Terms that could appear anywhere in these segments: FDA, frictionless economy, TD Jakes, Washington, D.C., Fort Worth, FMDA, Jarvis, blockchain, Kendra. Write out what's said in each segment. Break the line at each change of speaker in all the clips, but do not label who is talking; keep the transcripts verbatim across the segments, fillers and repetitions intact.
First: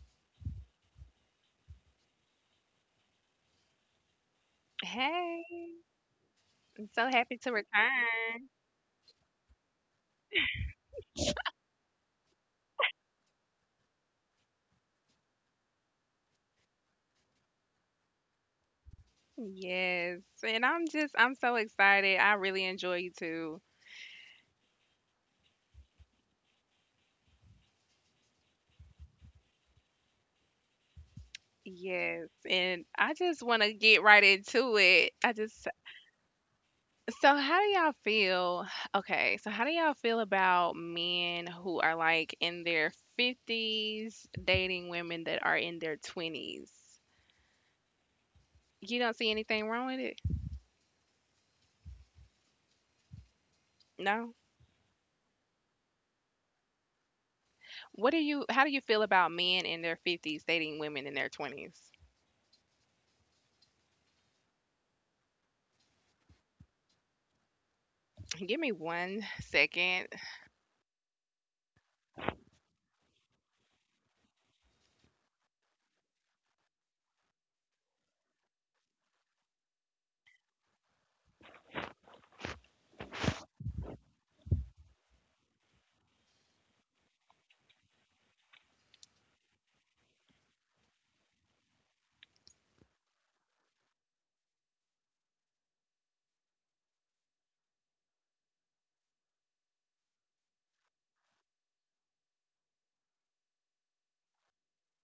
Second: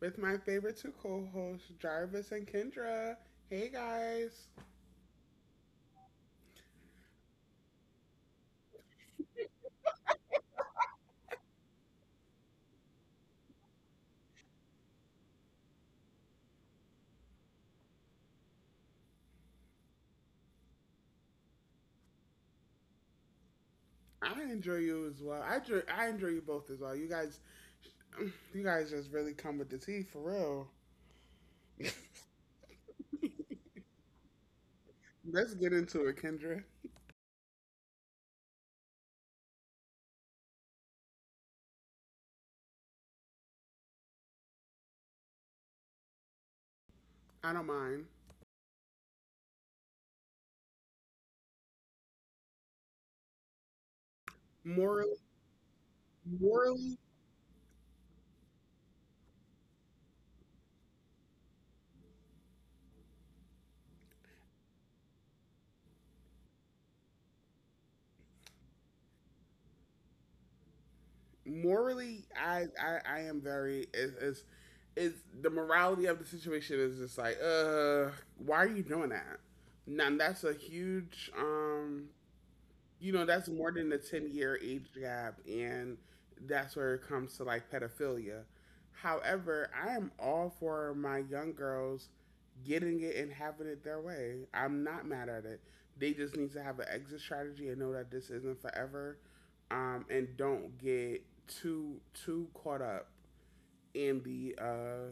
with my favorite two co hosts, Jarvis and Kendra. Hey guys,
Hey, I'm so happy to return. Yes, and I'm just I'm so excited. I really enjoy you too.
I enjoy you as well. I enjoy, I enjoy you both as well. You guys, you guys just really come with the tea for real.
Yes, and I just want to get right into it. I
Let's get
just
into it, Kendra.
So how do y'all feel? Okay, so how do y'all feel about men who are like in their fifties dating women that are in their twenties?
I don't mind.
You don't see anything wrong with it? No?
Morally, morally
What do you how do you feel about men in their fifties dating women in their twenties? Give me one second.
morally, I, I I am very is is is the morality of the situation is just like, uh, why are you doing that? Now that's a huge um you know that's more than the ten year age gap, and that's where it comes to like pedophilia. However, I am all for my young girls getting it and having it their way. I'm not mad at it. They just need to have an exit strategy and know that this isn't forever. Um, and don't get too too caught up in the uh,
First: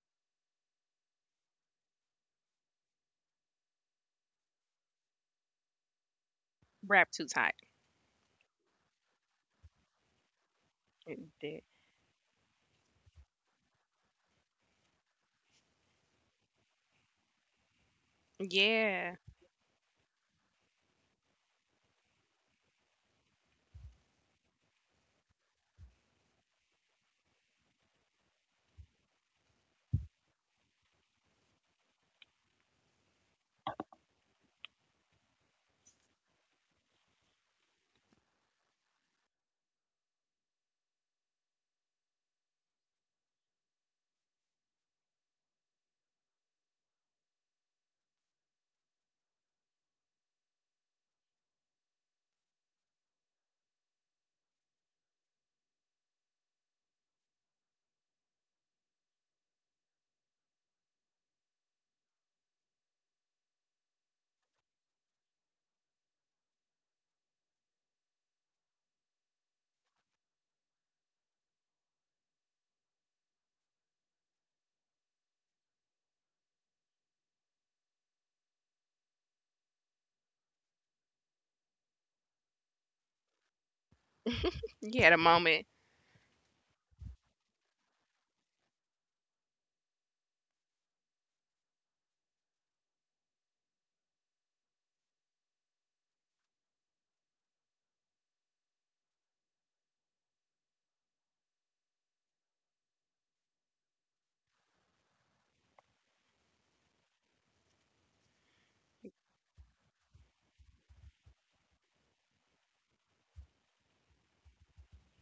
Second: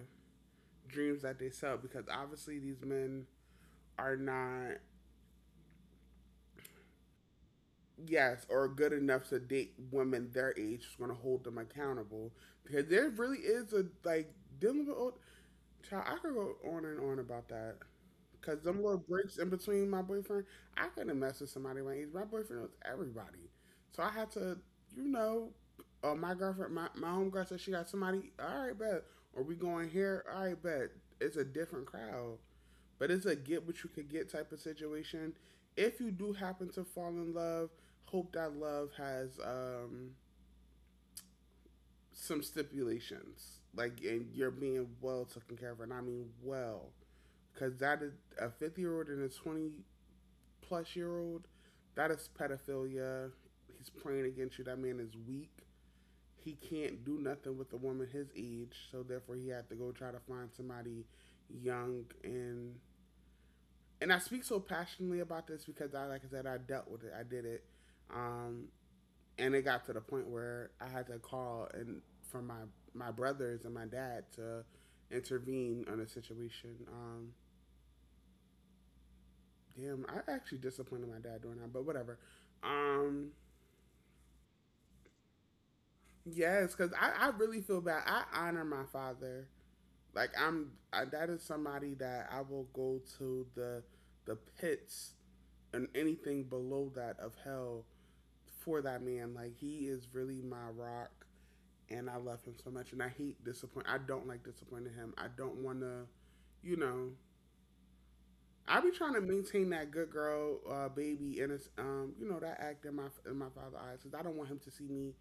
dreams that they sell because obviously these men are not,
Wrap too tight.
yes, or good enough to date women their age is going to
It
hold them
did.
accountable because there really is a like dealing with old child. I could go on and on about that because them little
Yeah.
breaks in between my boyfriend, I couldn't mess with somebody my age. My boyfriend was everybody, so I had to, you know, uh, my girlfriend, my my homegirl said she got somebody. All right, bet. Or we going here? All right, bet. It's a different crowd, but it's a get what you can get type of situation. If you do happen to fall in love, hope that love has um, some stipulations, like, and you're being well taken care of, and I mean well, because that is a fifty year old and a twenty plus year old, that is pedophilia. He's praying against you. That man is weak. He can't do nothing with a woman his age, so therefore he had to go try to find somebody young, and and I speak so passionately about this because I, like I said, I dealt with it. I did it, um, and it got to the point where I had to call and for my my brothers and my dad to intervene on the situation. Um, damn, I actually disappointed my dad doing that, but whatever. Um,
You had moment.
yes, because I, I really feel bad. I honor my father. Like I'm, I, that is somebody that I will go to the the pits and anything below that of hell for that man. Like he is really my rock, and I love him so much. And I hate disappoint. I don't like disappointing him. I don't want to, you know. I be trying to maintain that good girl, uh, baby, and it's um, you know, that act in my in my father's eyes because I don't want him to see me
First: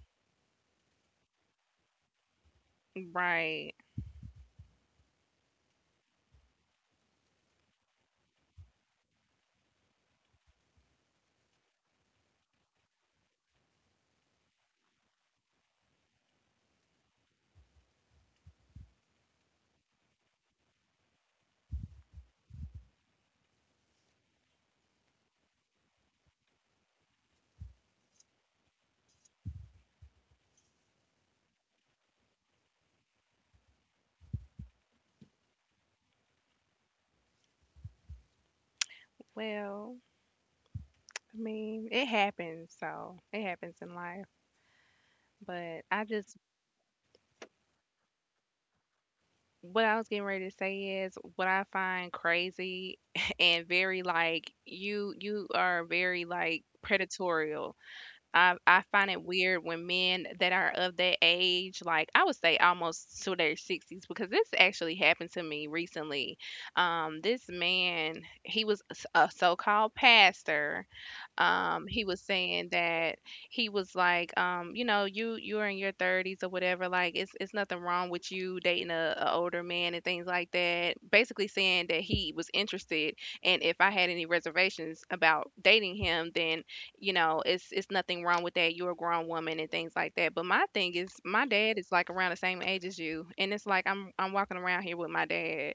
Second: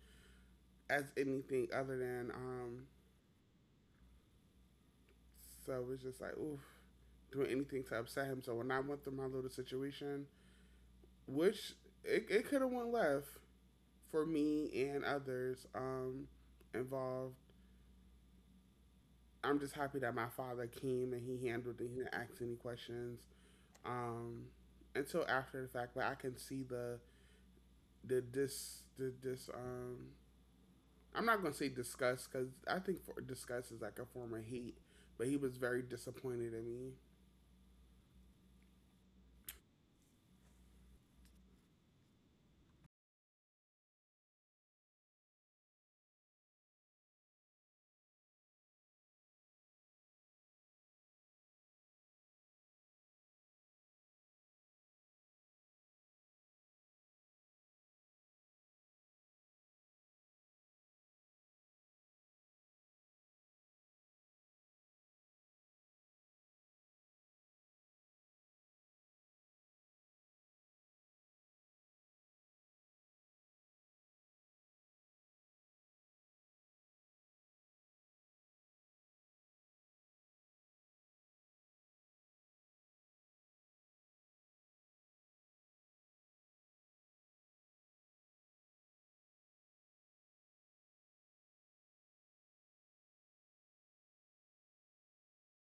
as anything other than um.
Right.
So it's just like oof, doing anything to upset him. So when I went through my little situation, which it, it could have went left for me and others um involved, I'm just happy that my father came and he handled it. He didn't ask any questions, um, until after the fact. But I can see the the dis the dis. Um, I'm not gonna say disgust because I think for, disgust is like a form of hate. But he was very disappointed in me.
Well, I mean, it happens. So it happens in life. But I just, what I was getting ready to say is what I find crazy and very like, you, you are very like, predatory. I I find it weird when men that are of that age, like I would say almost to their sixties, because this actually happened to me recently. Um, this man, he was a a so-called pastor. Um, he was saying that he was like, um, you know, you you're in your thirties or whatever. Like, it's it's nothing wrong with you dating a, a older man and things like that. Basically saying that he was interested, and if I had any reservations about dating him, then you know, it's it's nothing wrong with that. You're a grown woman and things like that. But my thing is, my dad is like around the same age as you, and it's like I'm I'm walking around here with my dad.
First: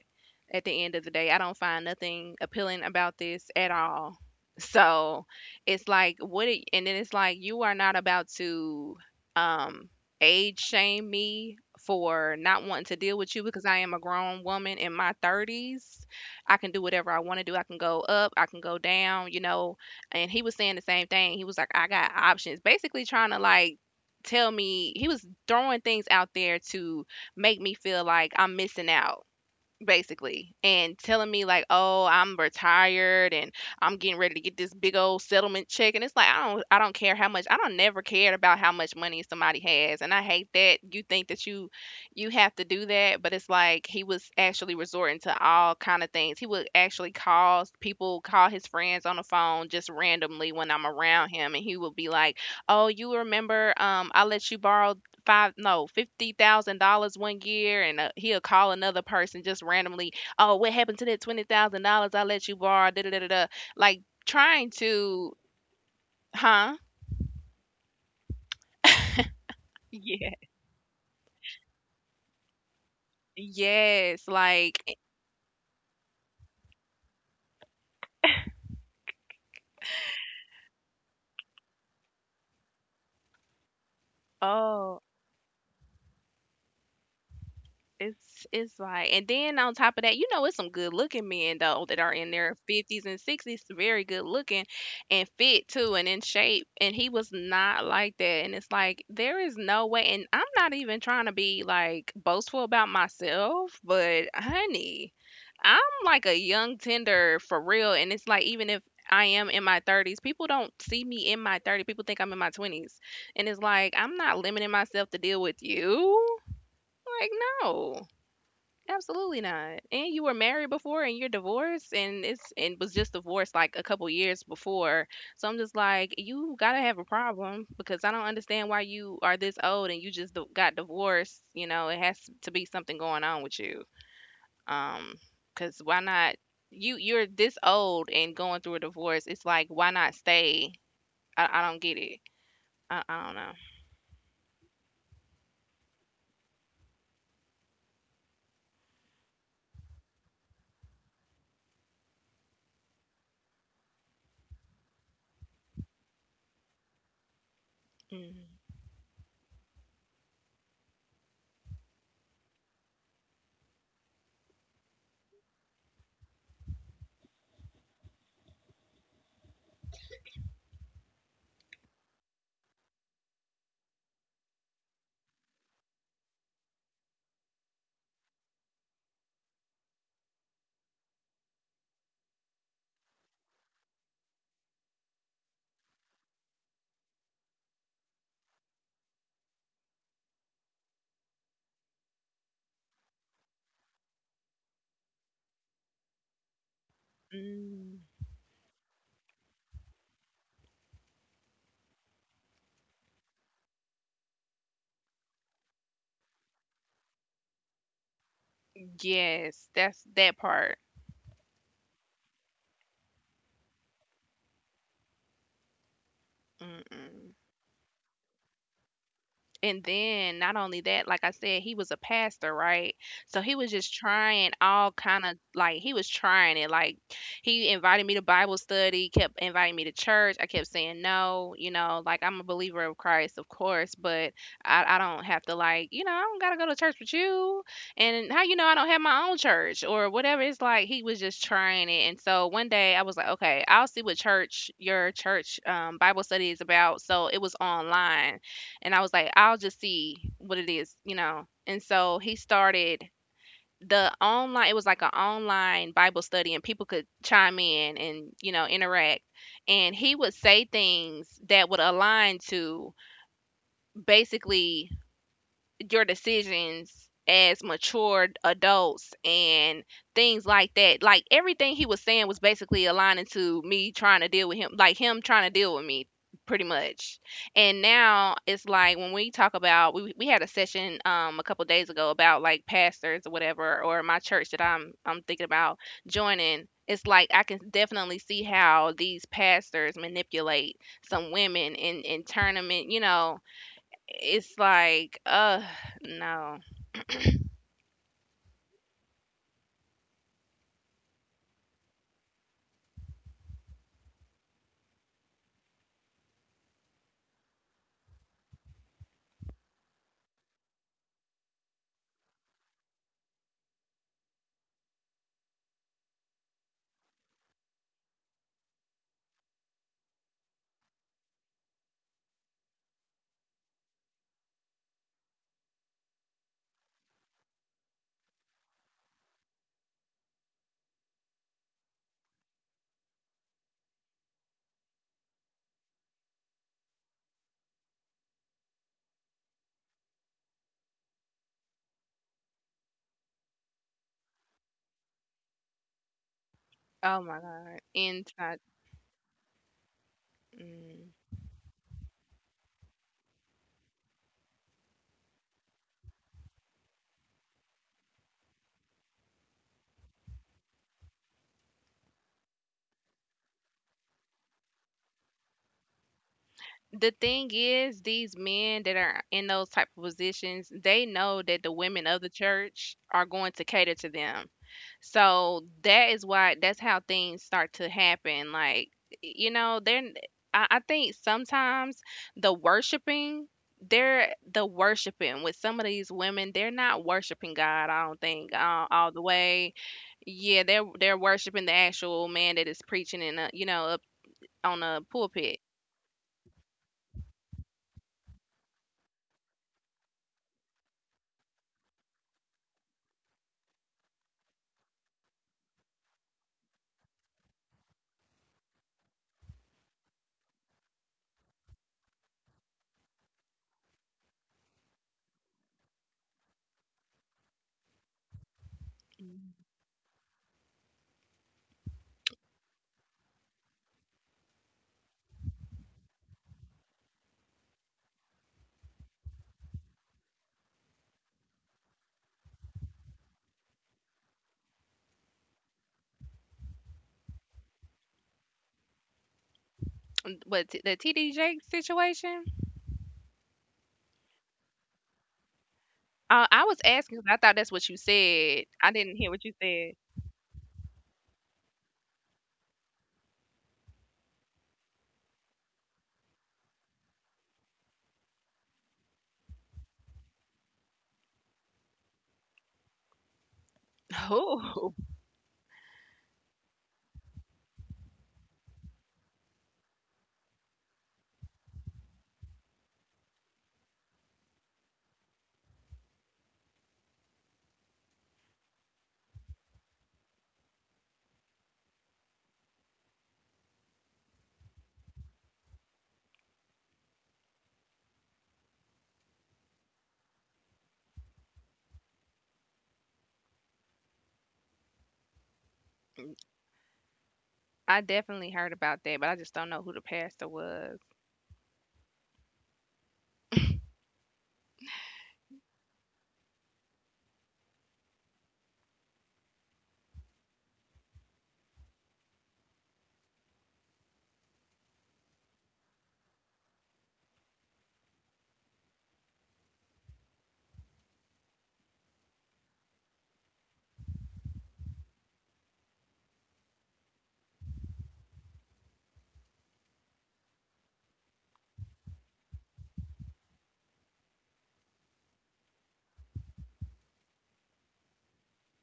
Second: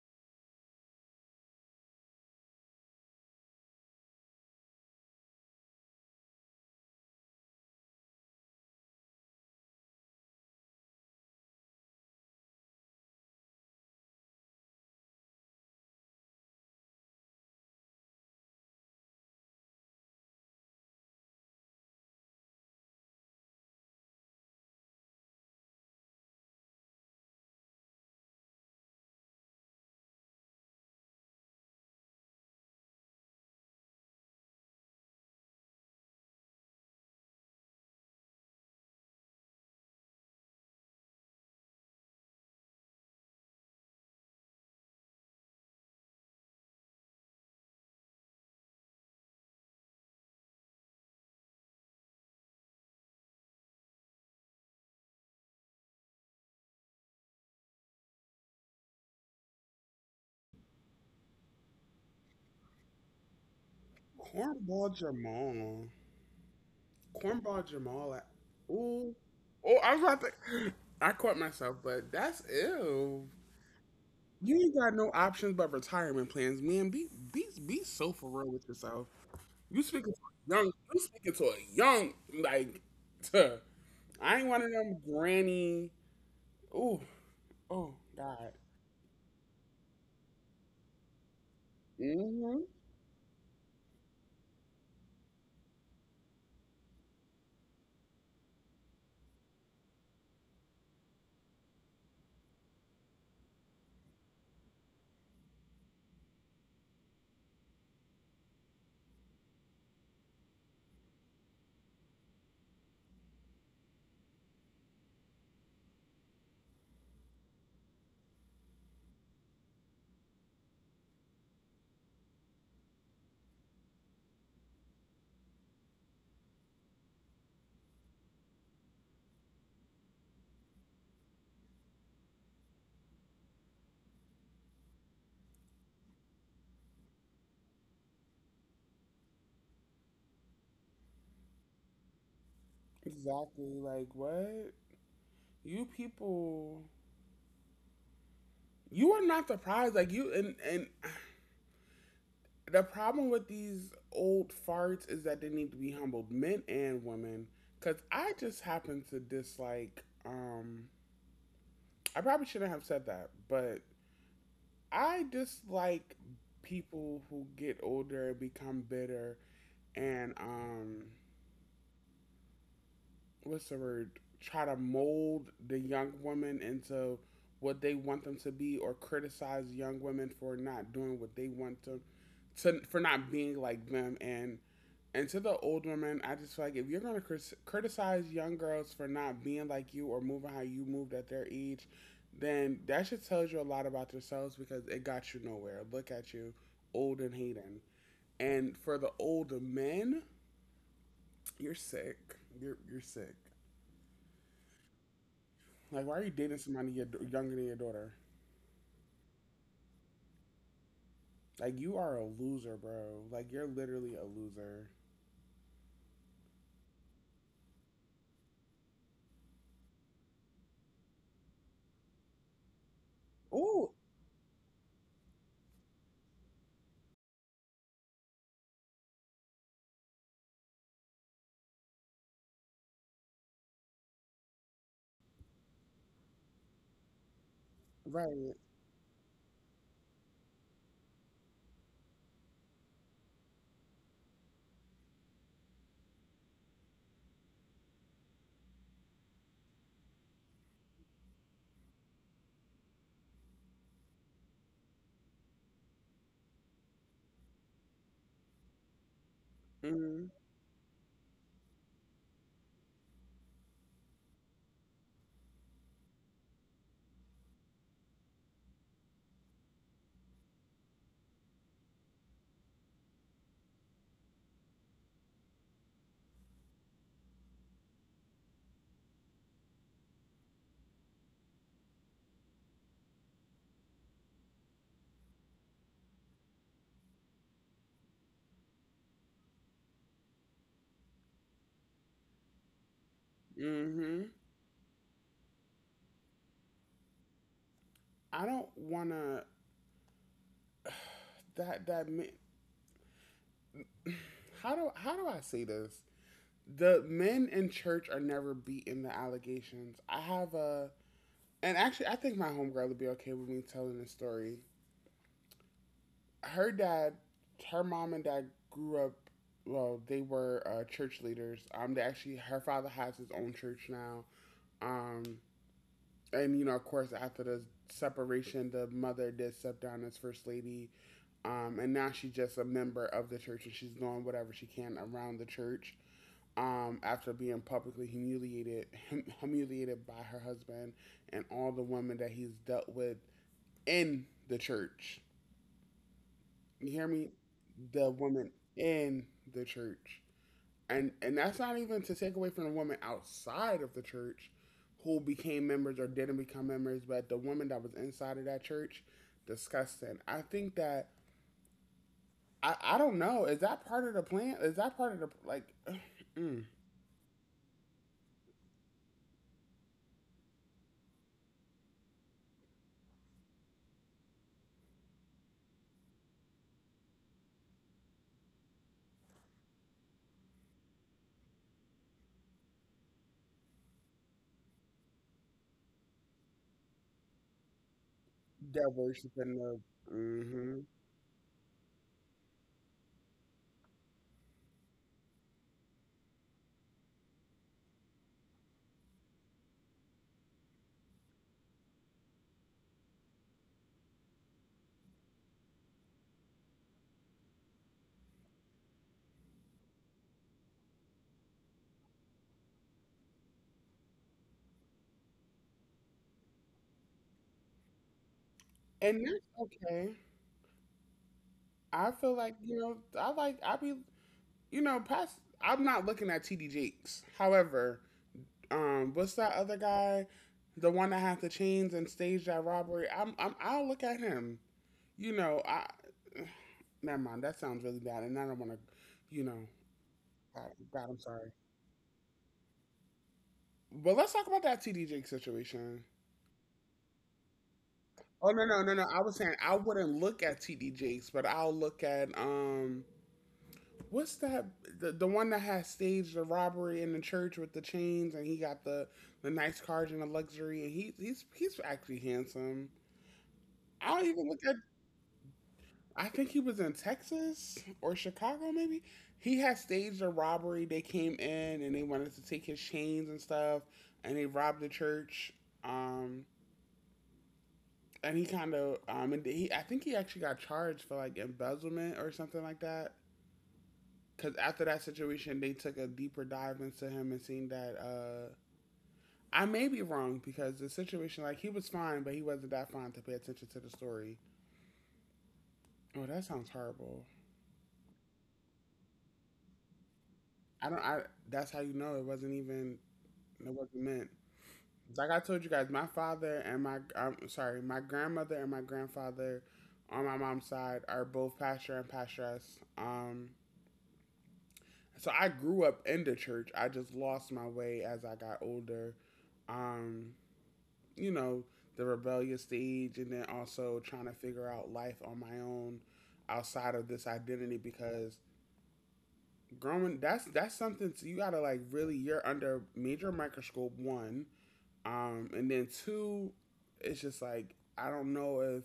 At the end of the day, I don't find nothing appealing about this at all. So it's like what, it, and then it's like you are not about to um age shame me for not wanting to deal with you because I am a grown woman in my thirties. I can do whatever I want to do. I can go up, I can go down, you know, and he was saying the same thing. He was like, I got options. Basically trying to like tell me he was throwing things out there to make me feel like I'm missing out basically, and telling me like, "Oh, I'm retired and I'm getting ready to get this big old settlement check." And it's like, I don't I don't care how much. I don't never cared about how much money somebody has, and I hate that you think that you you have to do that, but it's like he was actually resorting to all kind of things. He would actually call people, call his friends on the phone just randomly when I'm around him, and he would be like, "Oh, you remember um I let you borrow five no fifty thousand dollars one year," and uh, he'll call another person just randomly, "Oh, what happened to that twenty thousand dollars I let you borrow, da, da, da, da, da." Like, trying
Cornball
to,
Jamal.
huh?
Cornball Jamal. I- Ooh. Oh, I was about
Yeah,
to. I caught myself, but that's ew.
yes,
You ain't
like, eh,
got no options but retirement plans, man. Be be be so for real with yourself. You speaking to a young, you speaking to a young, like, I ain't one of them
oh.
granny. Ooh, oh
It's
God.
it's like and then on top of that, you know it's some good looking men though that are in their
Hmm.
fifties and sixties, very good looking and fit too and in shape. And he was not like that. And it's like there is no way and I'm not even trying to be like boastful about myself, but honey, I'm like a young tender for real and it's like even if I am in my thirties. People don't see me in my thirties. People think I'm in my twenties. And it's like, I'm not limiting myself to deal with you. Like, no. Absolutely not. And you were married before and you're divorced and it's and was just divorced like a couple years before. So I'm just like, you gotta have a problem because I don't understand why you are this old and you just d- got divorced. You know, it has to be something going on with you. Um, because why not? You you're this old and going through a divorce. It's like why not stay? I, I don't get it. I, I don't know.
Exactly. Like what? You people, you are not the prize. Like you, and and the problem with these old farts is that they need to be humbled, men and women. Cause I just happen to dislike. Um, I probably shouldn't have said that, but I dislike people who get older and become bitter and um what's the word, try to mold the young woman into what they want them to be, or criticize young women for not doing what they want them to, for not being like them, and and to the old women, I just feel like if you're going to crit- criticize young girls for not being like you or moving how you moved at their age, then that should tells you a lot about yourselves because it got you nowhere. Look at you, old and
Mm,
hating.
mm.
And for the older men, you're sick. You're you're sick. Like, why are you dating somebody your, younger than your daughter?
Yes, that's that part.
Like, you are a loser, bro. Like, you're literally a loser.
Mm-mm. And then not only that, like I said, he was a pastor, right? So he was
Ooh,
just trying all kind of like he was trying it. Like he invited me to Bible study, kept inviting me to church. I kept saying no, you know, like I'm a believer of Christ, of course, but I, I don't have to like, you know, I don't gotta go to church with you. And how
right.
you know I don't have my own church or whatever. It's like he was just trying it. And so one day I was like, okay, I'll see what church your church um, Bible study is about. So it was online and I was like, I'll just see what it is, you know. And so he started the online it was like an online Bible study and people could chime in and, you know, interact. And he
Mm-hmm.
would say things that would align to basically your decisions as mature adults and things like that. Like everything he was saying was basically aligning to me trying to deal with him, like him trying to deal with me pretty much. And now it's like when we talk about we we had a session um a couple days ago about like pastors or whatever or my church that I'm I'm thinking about joining. It's like I can definitely see how these pastors manipulate some women and and turn them in, you know,
Mm-hmm.
it's like, ugh, no.
I don't wanna that that. ma- How do how do I say this? The men in church are never beat in the allegations. I have a, and actually I think my homegirl would be okay with me telling this story. Her dad, her mom and dad grew up, well, they were uh, church leaders. Um, they actually, her father has his own church now. Um, and you know, of course, after the separation, the mother did step down as first lady. Um, and now she's just a member of the church, and she's doing whatever she can around the church, um, after being publicly humiliated hum- humiliated by her husband and all the women that he's dealt with in the church. You hear
Oh
me?
my God.
The
And
women in the church, and
mm.
and that's not even to take away from the women outside of the church who became members or didn't become members, but the woman that was inside of that church, disgusting. I think that I, I don't know. Is that part of the plan? Is that part of the like mm,
The thing is, these men that are in those type of positions, they know that the women of the church are going to cater to them. So that is why that's how things start to happen. Like, you know, they're I, I think sometimes the worshiping they're the worshiping with some of these women, they're not worshiping God. I don't think, uh,
devil
all the
worshiping
way. Yeah,
the?
they're they're worshiping the actual man that is preaching in a, you know, up on a pulpit.
And that's
Mm.
okay. I feel like, you know, I like, I be, you know, past, I'm not looking at T D Jakes. However, um, what's that other guy? The one that had the chains and staged that robbery. I'm, I'm, I'll look at him. You know, I, never mind. That sounds really bad. And I don't want to, you know, God,
But t- the
God, I'm
T D
sorry.
Jake situation,
But let's talk about that T D Jakes situation.
uh, I was asking 'cause I thought that's what you
Oh, no,
said.
no, no,
I
no.
didn't
I
hear
was
what you
saying I
said.
wouldn't look at T D Jakes, but I'll look at, um, what's that? The, the one that has staged the robbery in the church with the chains, and he got the, the nice cars and the luxury, and he he's he's actually handsome. I don't even look at.
Who?
I think he was in Texas or Chicago, maybe. He had staged a robbery. They came in and they wanted to take his chains and stuff, and they robbed the church. Um, and he kind of um, and he I think he actually got charged for like embezzlement or something like that. Because after that situation, they took a deeper dive into him and seen that. Uh, I may be wrong because the situation, like he was fine, but he wasn't that fine to pay attention to the story. Oh, that sounds horrible.
I definitely heard about that, but I just don't know who the pastor
I don't.
was.
I. That's how you know it wasn't even. It wasn't meant. Like I told you guys, my father and my. I'm sorry, my grandmother and my grandfather, on my mom's side, are both pastor and pastoress. Um, so I grew up in the church. I just lost my way as I got older. Um, you know, the rebellious stage and then also trying to figure out life on my own outside of this identity because growing that's that's something to, you gotta like really you're under major microscope one, um and then two, it's just like I don't know if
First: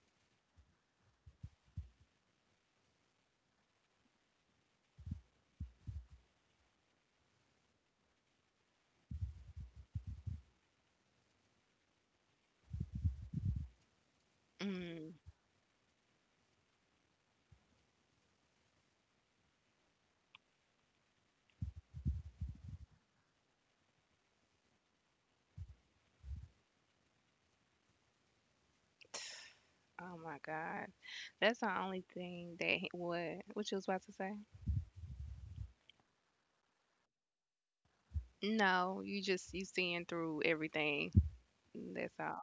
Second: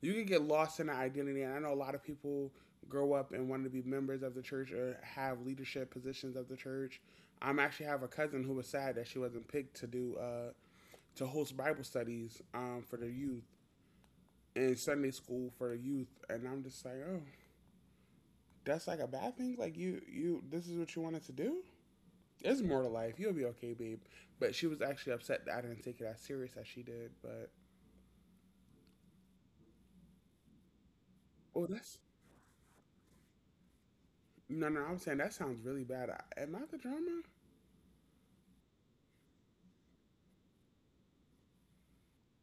you can get lost in the identity, and I know a lot of people grow up and want to be members of the church or have leadership positions of the church. I'm actually have a cousin who was sad that she wasn't picked to do uh to host bible studies um for the youth in Sunday
Mm,
school for youth, and I'm just like, oh, that's like a bad thing. Like you, you, this is what you wanted to do. There's more to life. You'll be okay, babe. But she was actually upset that I didn't take it as serious as she did. But
oh my God, that's
oh,
the
that's
only thing that he- what what you was about to say?
no, no. I'm saying that sounds really bad. I, am I the drama?
No, you just you seeing through everything. That's all.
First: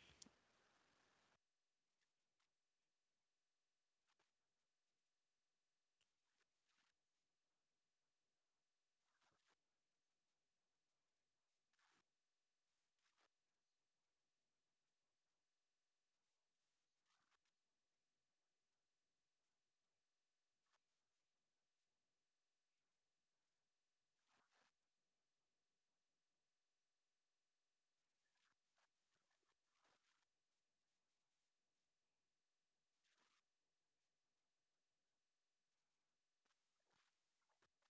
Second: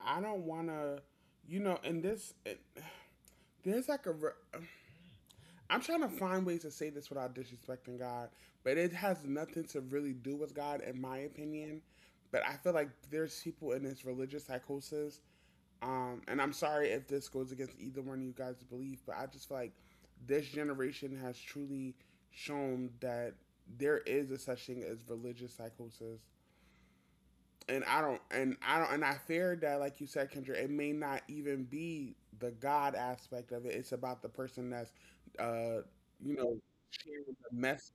I don't wanna, you know. In this, it, there's like a. Am trying to find ways to say this without disrespecting God, but it has nothing to really do with God, in my opinion. But I feel like there's people in this religious psychosis. Um, and I'm sorry if this goes against either one of you guys' belief, but I just feel like this generation has truly shown that there is a such thing as religious psychosis. And I don't, and I don't, and I fear that, like you said, Kendra, it may not even be the God aspect of it. It's about the person that's, uh, you know, sharing the message.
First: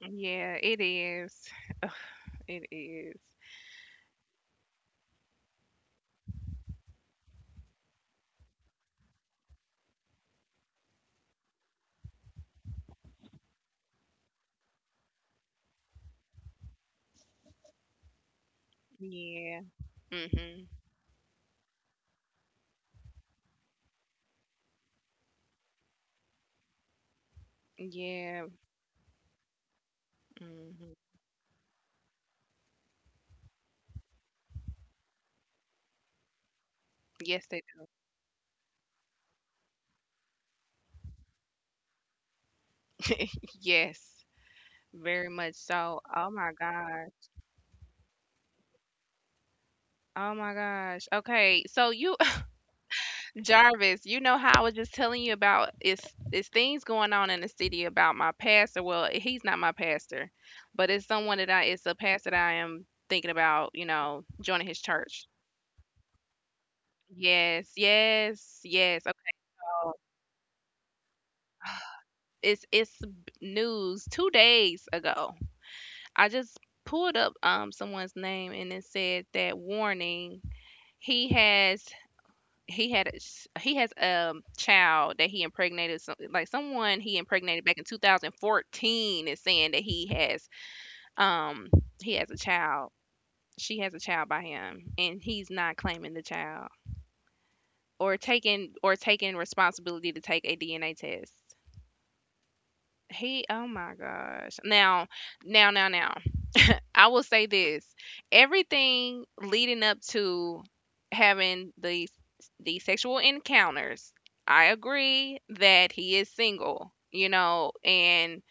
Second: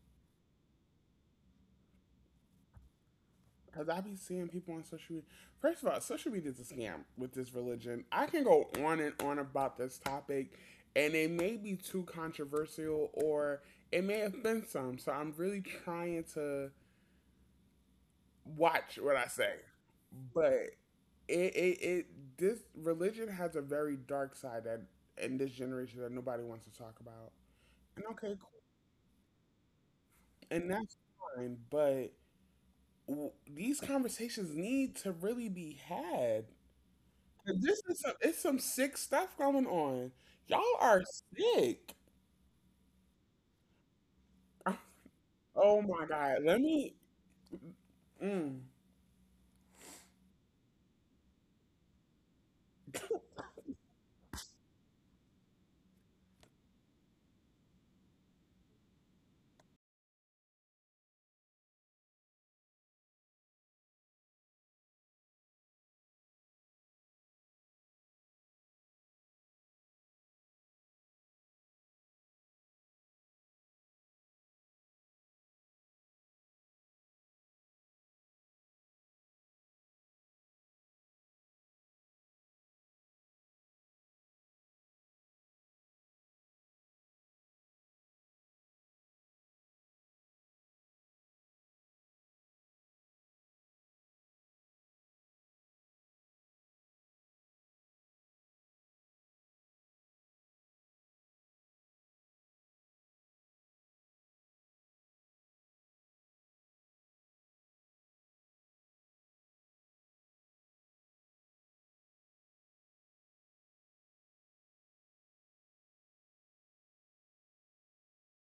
Yeah, it is. It is.
Cause I be seeing people on social media. First of all, social media is a scam with this religion. I can go on and on about this topic, and it may be too controversial, or it may offend some. So I'm really trying to watch what I say.
Yeah.
But
Mm-hmm.
it, it, it this religion has a very dark side that in this generation that nobody wants to talk about. And okay,
Yeah.
cool. And
Mm-hmm.
that's fine. But w- these conversations need to really be had.
Yes, they
This
do.
is some, it's some sick stuff going on. Y'all are sick.
Yes, very much
Oh
so.
my
Oh
God.
my
Let me.
gosh.
Mm.
Oh my gosh. Okay, so you, Jarvis, you know how I was just telling you about it's it's things going on in the city about my pastor. Well, he's not my pastor, but it's someone that I it's a pastor that I am thinking about, you know, joining his church. Yes, yes, yes. Okay. It's it's b- news two days ago. I just pulled up um someone's name and it said that warning. He has he had a s- he has a child that he impregnated some, like someone he impregnated back in twenty fourteen is saying that he has um he has a child. She has a child by him and he's not claiming the child or taking or taking responsibility to take a D N A test. He oh my gosh. Now now now now I will say this. Everything leading up to having the the sexual encounters, I agree that he is single, you know, and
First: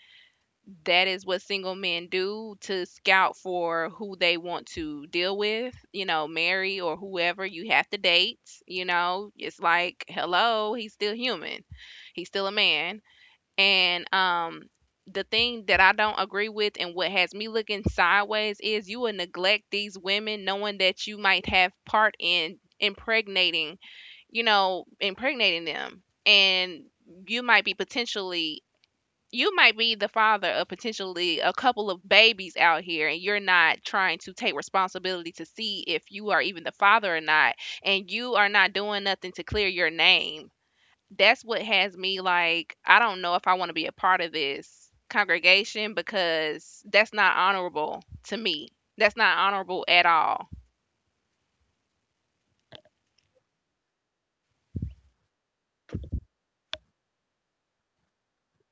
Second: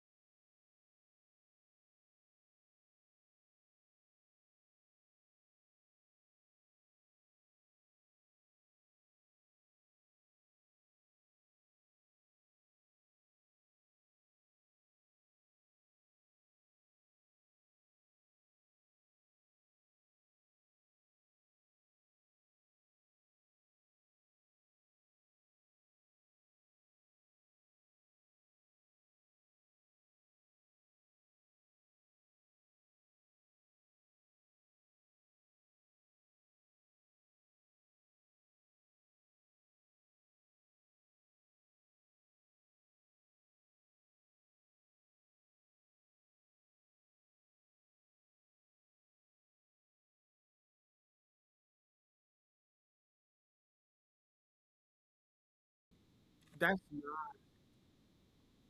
that is what single men do to scout for who they want to deal with, you know, marry or whoever you have to date, you know. It's like, hello, he's still human. He's still a man and um, the thing that I don't agree with and what has me looking sideways is you will neglect these women knowing that you might have part in impregnating, you know, impregnating them. And you might be potentially you might be the father of potentially a couple of babies out here and you're not trying to take responsibility to see if you are even the father or not, and you are not doing nothing to clear your name. That's what has me like I don't know if I want to be a part of this congregation because that's not honorable to me. That's not honorable at all.
That's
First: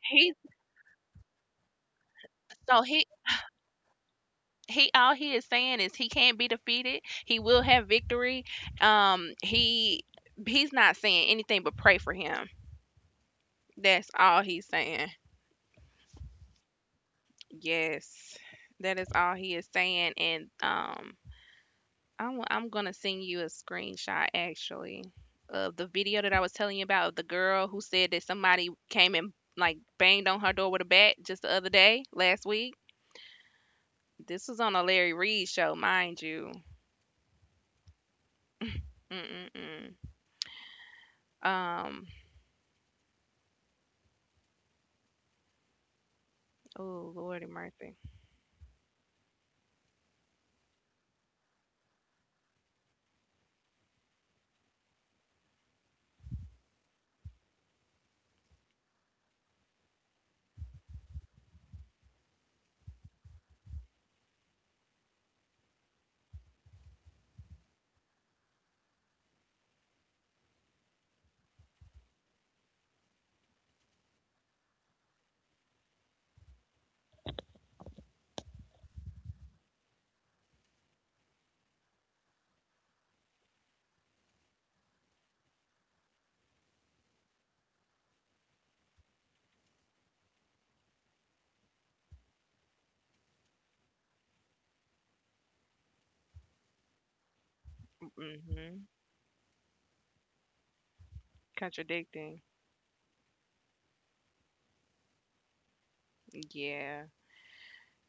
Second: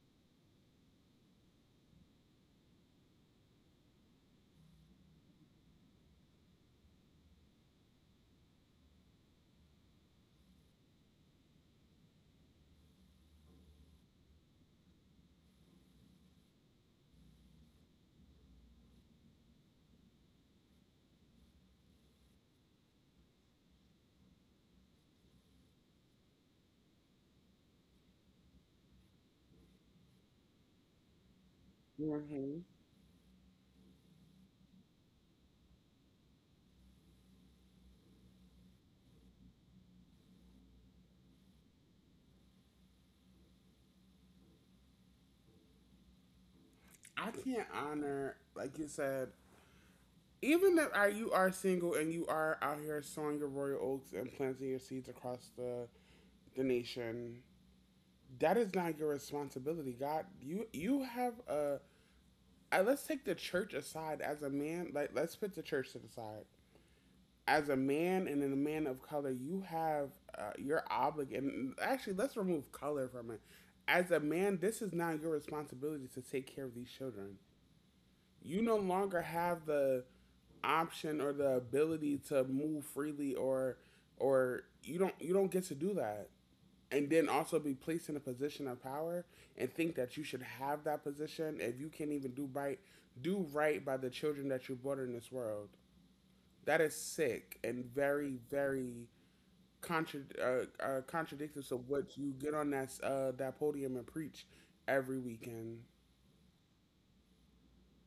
He, so he he all he is saying is he can't be defeated. He will have victory. Um, he he's not saying anything but pray for him. That's all he's saying. Yes. That is all he is saying and um I wa- I'm gonna send you a screenshot actually of the video that I was telling you about of the girl who said that somebody came and like banged on her door with a bat just the other day last
Hmm.
week. This was on a Larry Reed show, mind you. Mm-mm-mm. Um. Oh
I
Lord, have
can't
mercy.
honor, like you said, even if I, you are single and you are out here sowing your royal oats and planting your seeds across the, the nation, that is not your responsibility. God, you you have a. I, let's take the church aside as a man. Like, let's put the church to the side. As a man and in a man of color, you have uh, you're obligated. Actually, let's remove color from it. As a man, this is now your responsibility to take care of these children. You no longer have the option or the ability to move freely or or you don't you don't get to do that and then also be placed in a position of power and think that you should have that position if you can't even do right do right by the children that you brought in this world. That is sick and very,
Mm-hmm.
very contra- uh, uh, contradictory to what you
Contradicting.
get on that s- uh, that podium and preach every weekend.
Yeah.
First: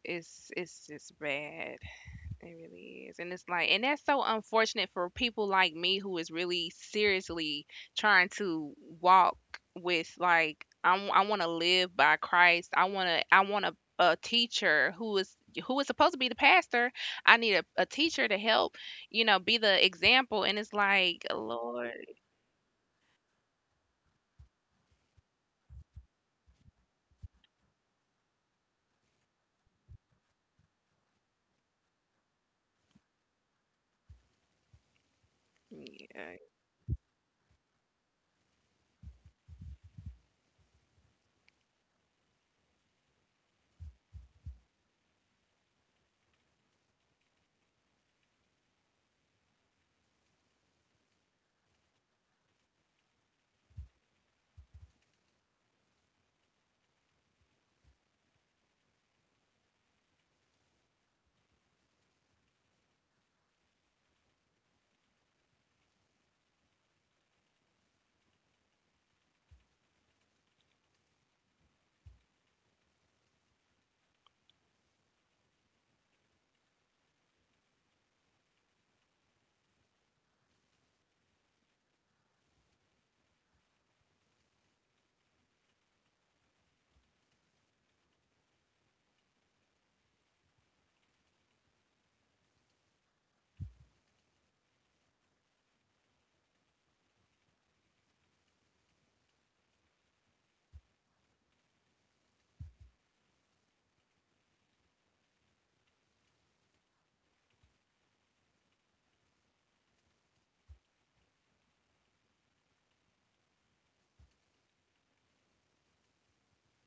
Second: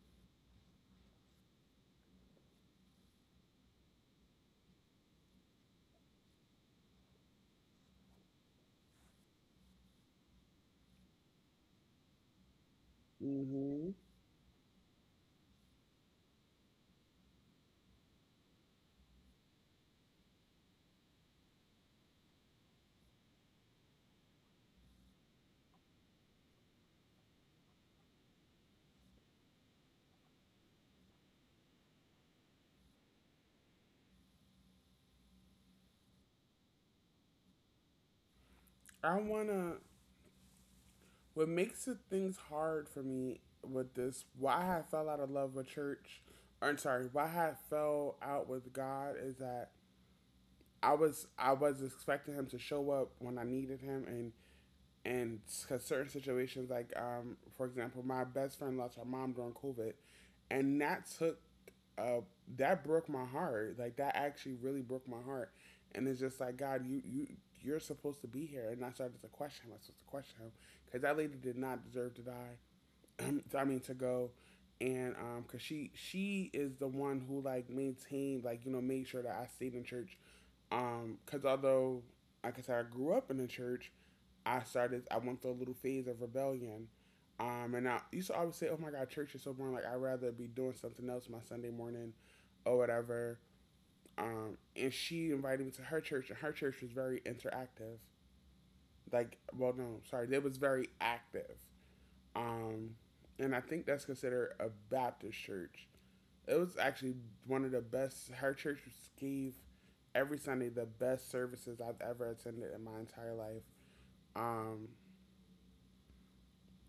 It's it's it's bad. It really is. And it's like, and that's so unfortunate for people like me who is really seriously trying to walk with, like, I'm, I want to live by Christ. I want to I want a,
Hmm.
a teacher who is who is supposed to be the pastor. I need a, a teacher to help, you know, be the example. And it's like, Lord, yeah,
I wanna. What makes the things hard for me with this? Why I have fell out of love with church? I'm sorry. Why I have fell out with God is that I was I was expecting Him to show up when I needed Him, and and cause certain situations, like um, for example, my best friend lost her mom during COVID, and that took uh, that broke my heart. Like that actually really broke my heart, and it's just like God, you you you're supposed to be here, and I started to question him. I started to question him because that lady did not deserve to die. I mean to go, and um, cause she she is the one who, like, maintained, like, you know made sure that I stayed in church. Um, cause although, like I said, I grew up in the church. I started. I went through a little phase of rebellion. Um, and I used to always say, "Oh my God, church is so boring. Like I'd rather be doing something else my Sunday morning, or whatever." Um, and she invited me to her church, and her church was very interactive. Like, well, no, sorry, it was very active. Um, and I think that's considered a Baptist church. It was actually one of the best. Her church gave every Sunday the best services I've ever attended in my entire life. Um,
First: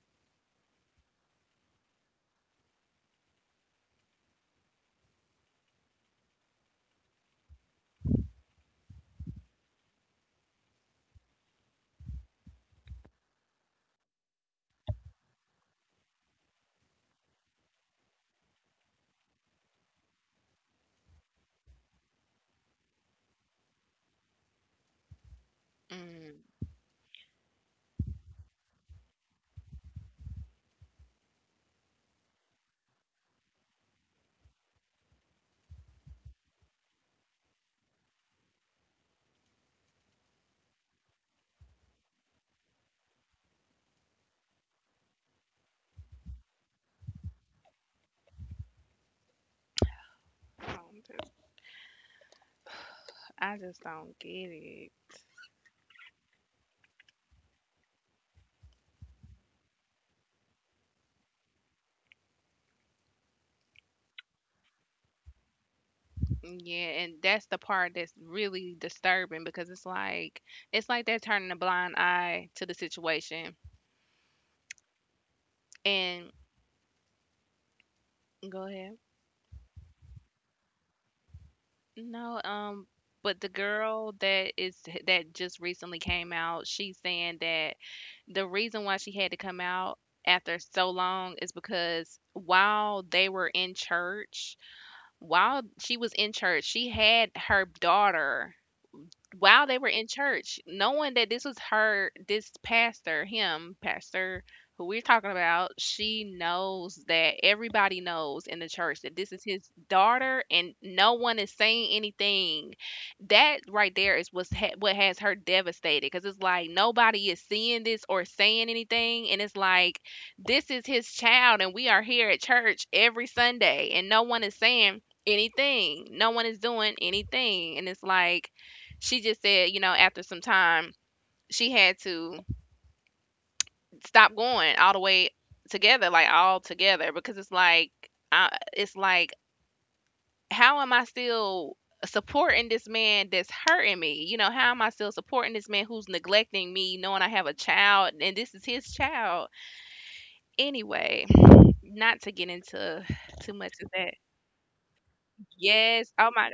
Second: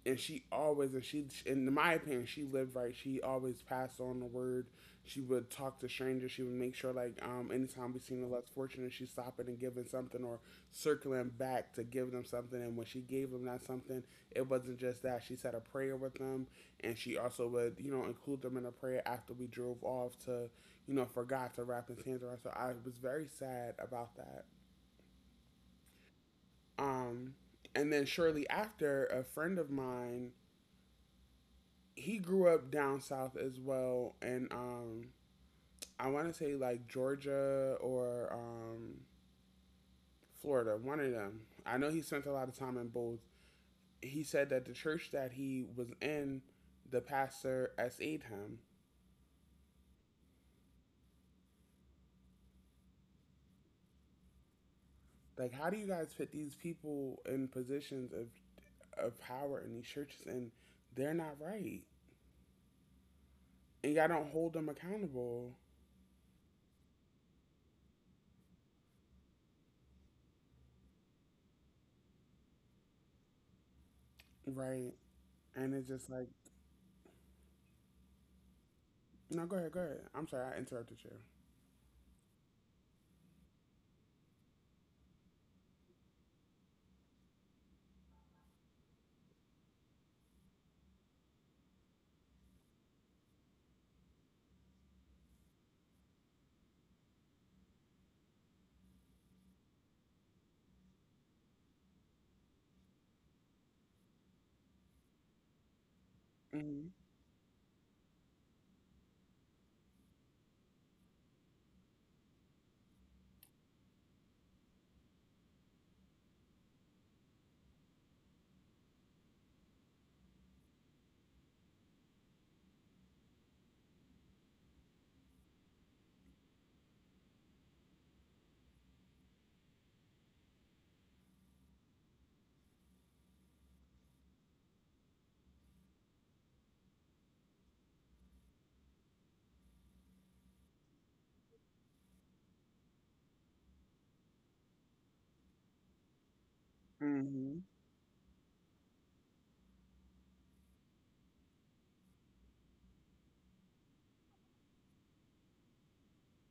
and she always, and she, in my opinion, she lived right. She always passed on the word. She would talk to strangers. She would make sure, like, um anytime we seen the less fortunate, she's stopping and giving something, or circling back to give them something. And when she gave them that something, it wasn't just that she said a prayer with them, and she also would, you know include them in a prayer after we drove off to, you know for god to wrap his hands around. So I was very sad about that.
mm,
um and then shortly after, a friend of mine, he grew up down south as well, and um, I want to say like Georgia, or um, Florida, one of them. I know he spent a lot of time in both. He said that the church that he was in, the pastor S A'd him.
I don't just I just don't get it.
Like, how do you guys put these people in positions of, of power in these churches, and they're not right? And y'all don't hold them accountable,
Yeah, and that's the part that's really disturbing because it's like it's like they're turning a blind eye to the situation.
right? And it's just like,
And go ahead.
no, go ahead, go ahead. I'm sorry, I interrupted
No, um, but the girl that is that just recently came out, she's saying that the reason why she had to come out after so long is because while they were in church, while she was in church, she had her daughter while they were in church, knowing that this was her, this pastor, him, pastor who we're talking about, she
you.
knows that everybody knows in the church that this is his daughter and no one is saying anything. That right there is what's ha- what has her devastated because it's like nobody is seeing this or saying anything. And it's like, this is his child and we are here at church every Sunday and no one is saying anything. No one is doing anything. And it's like, she just said, you know, after some time, she had to stop going all the way together, like all together, because it's like, I, it's like, how am I still supporting this man that's hurting me? You know, how am I still supporting this man who's neglecting me, knowing
Hmm.
I have a
Hmm.
child and this is his child? Anyway, not to get into too much of that. Yes. Oh my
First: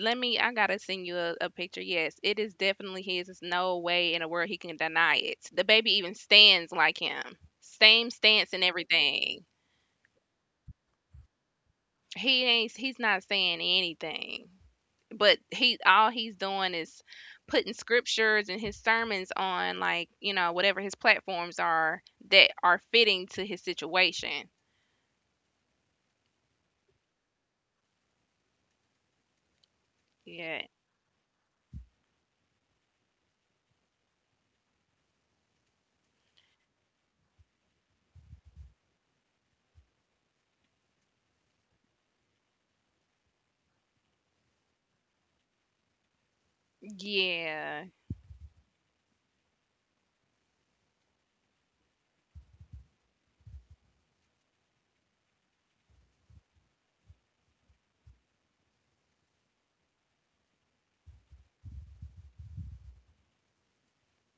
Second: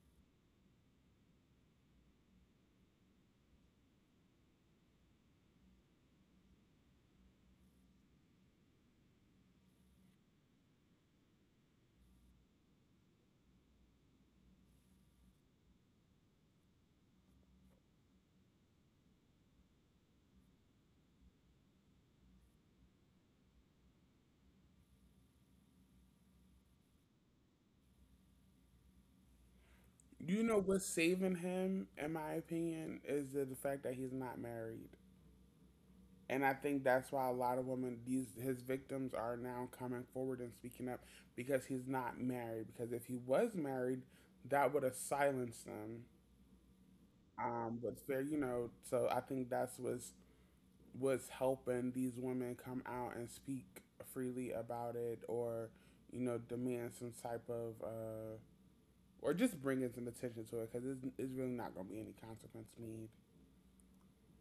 Let me, I gotta send you a, a picture. Yes, it is definitely his. There's no way in the world he can deny it. The baby even stands like him. Same stance and everything. He ain't he's not saying anything. But he all he's doing is putting scriptures and his sermons on, like, you know, whatever his platforms are that are fitting to his situation.
You know
Yeah.
what's saving him, in my opinion, is the, the fact that he's not married, and I think that's why a lot of women, these his victims, are now coming forward and speaking up because he's not married. Because if he was married, that would have silenced them. Um,
Yeah.
but there you know. So I think that's what's what's helping these women come out and speak freely about it, or you know, demand some type of uh, or just bringing some attention to it because it's, it's really not going to be any consequence made.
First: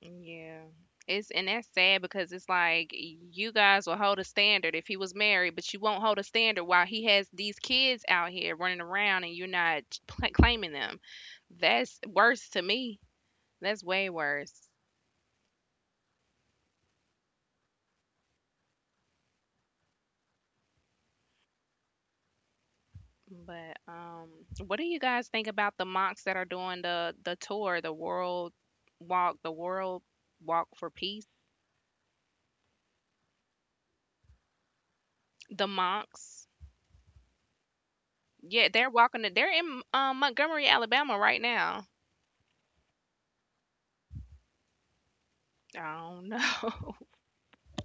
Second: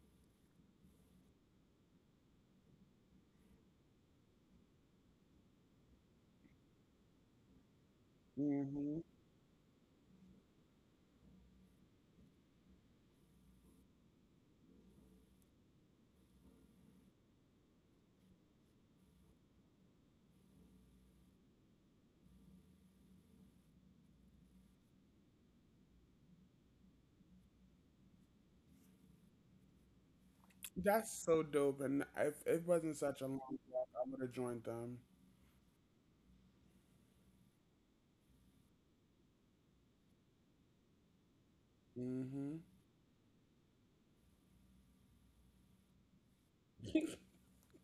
Yeah. It's, and that's sad because it's like you guys will hold a standard if he was married, but you won't hold a standard while he has these kids out here running
Hmm.
around and you're not pl- claiming them. That's worse to me. That's way worse. But um, what do you guys think about the monks that are doing the the tour, the world walk, the world walk for
That's
peace?
so dope, and if it wasn't such a long walk, I would have joined them.
The monks, yeah, they're walking. The, they're in um, Montgomery, Alabama, right now.
Hmm.
I don't know.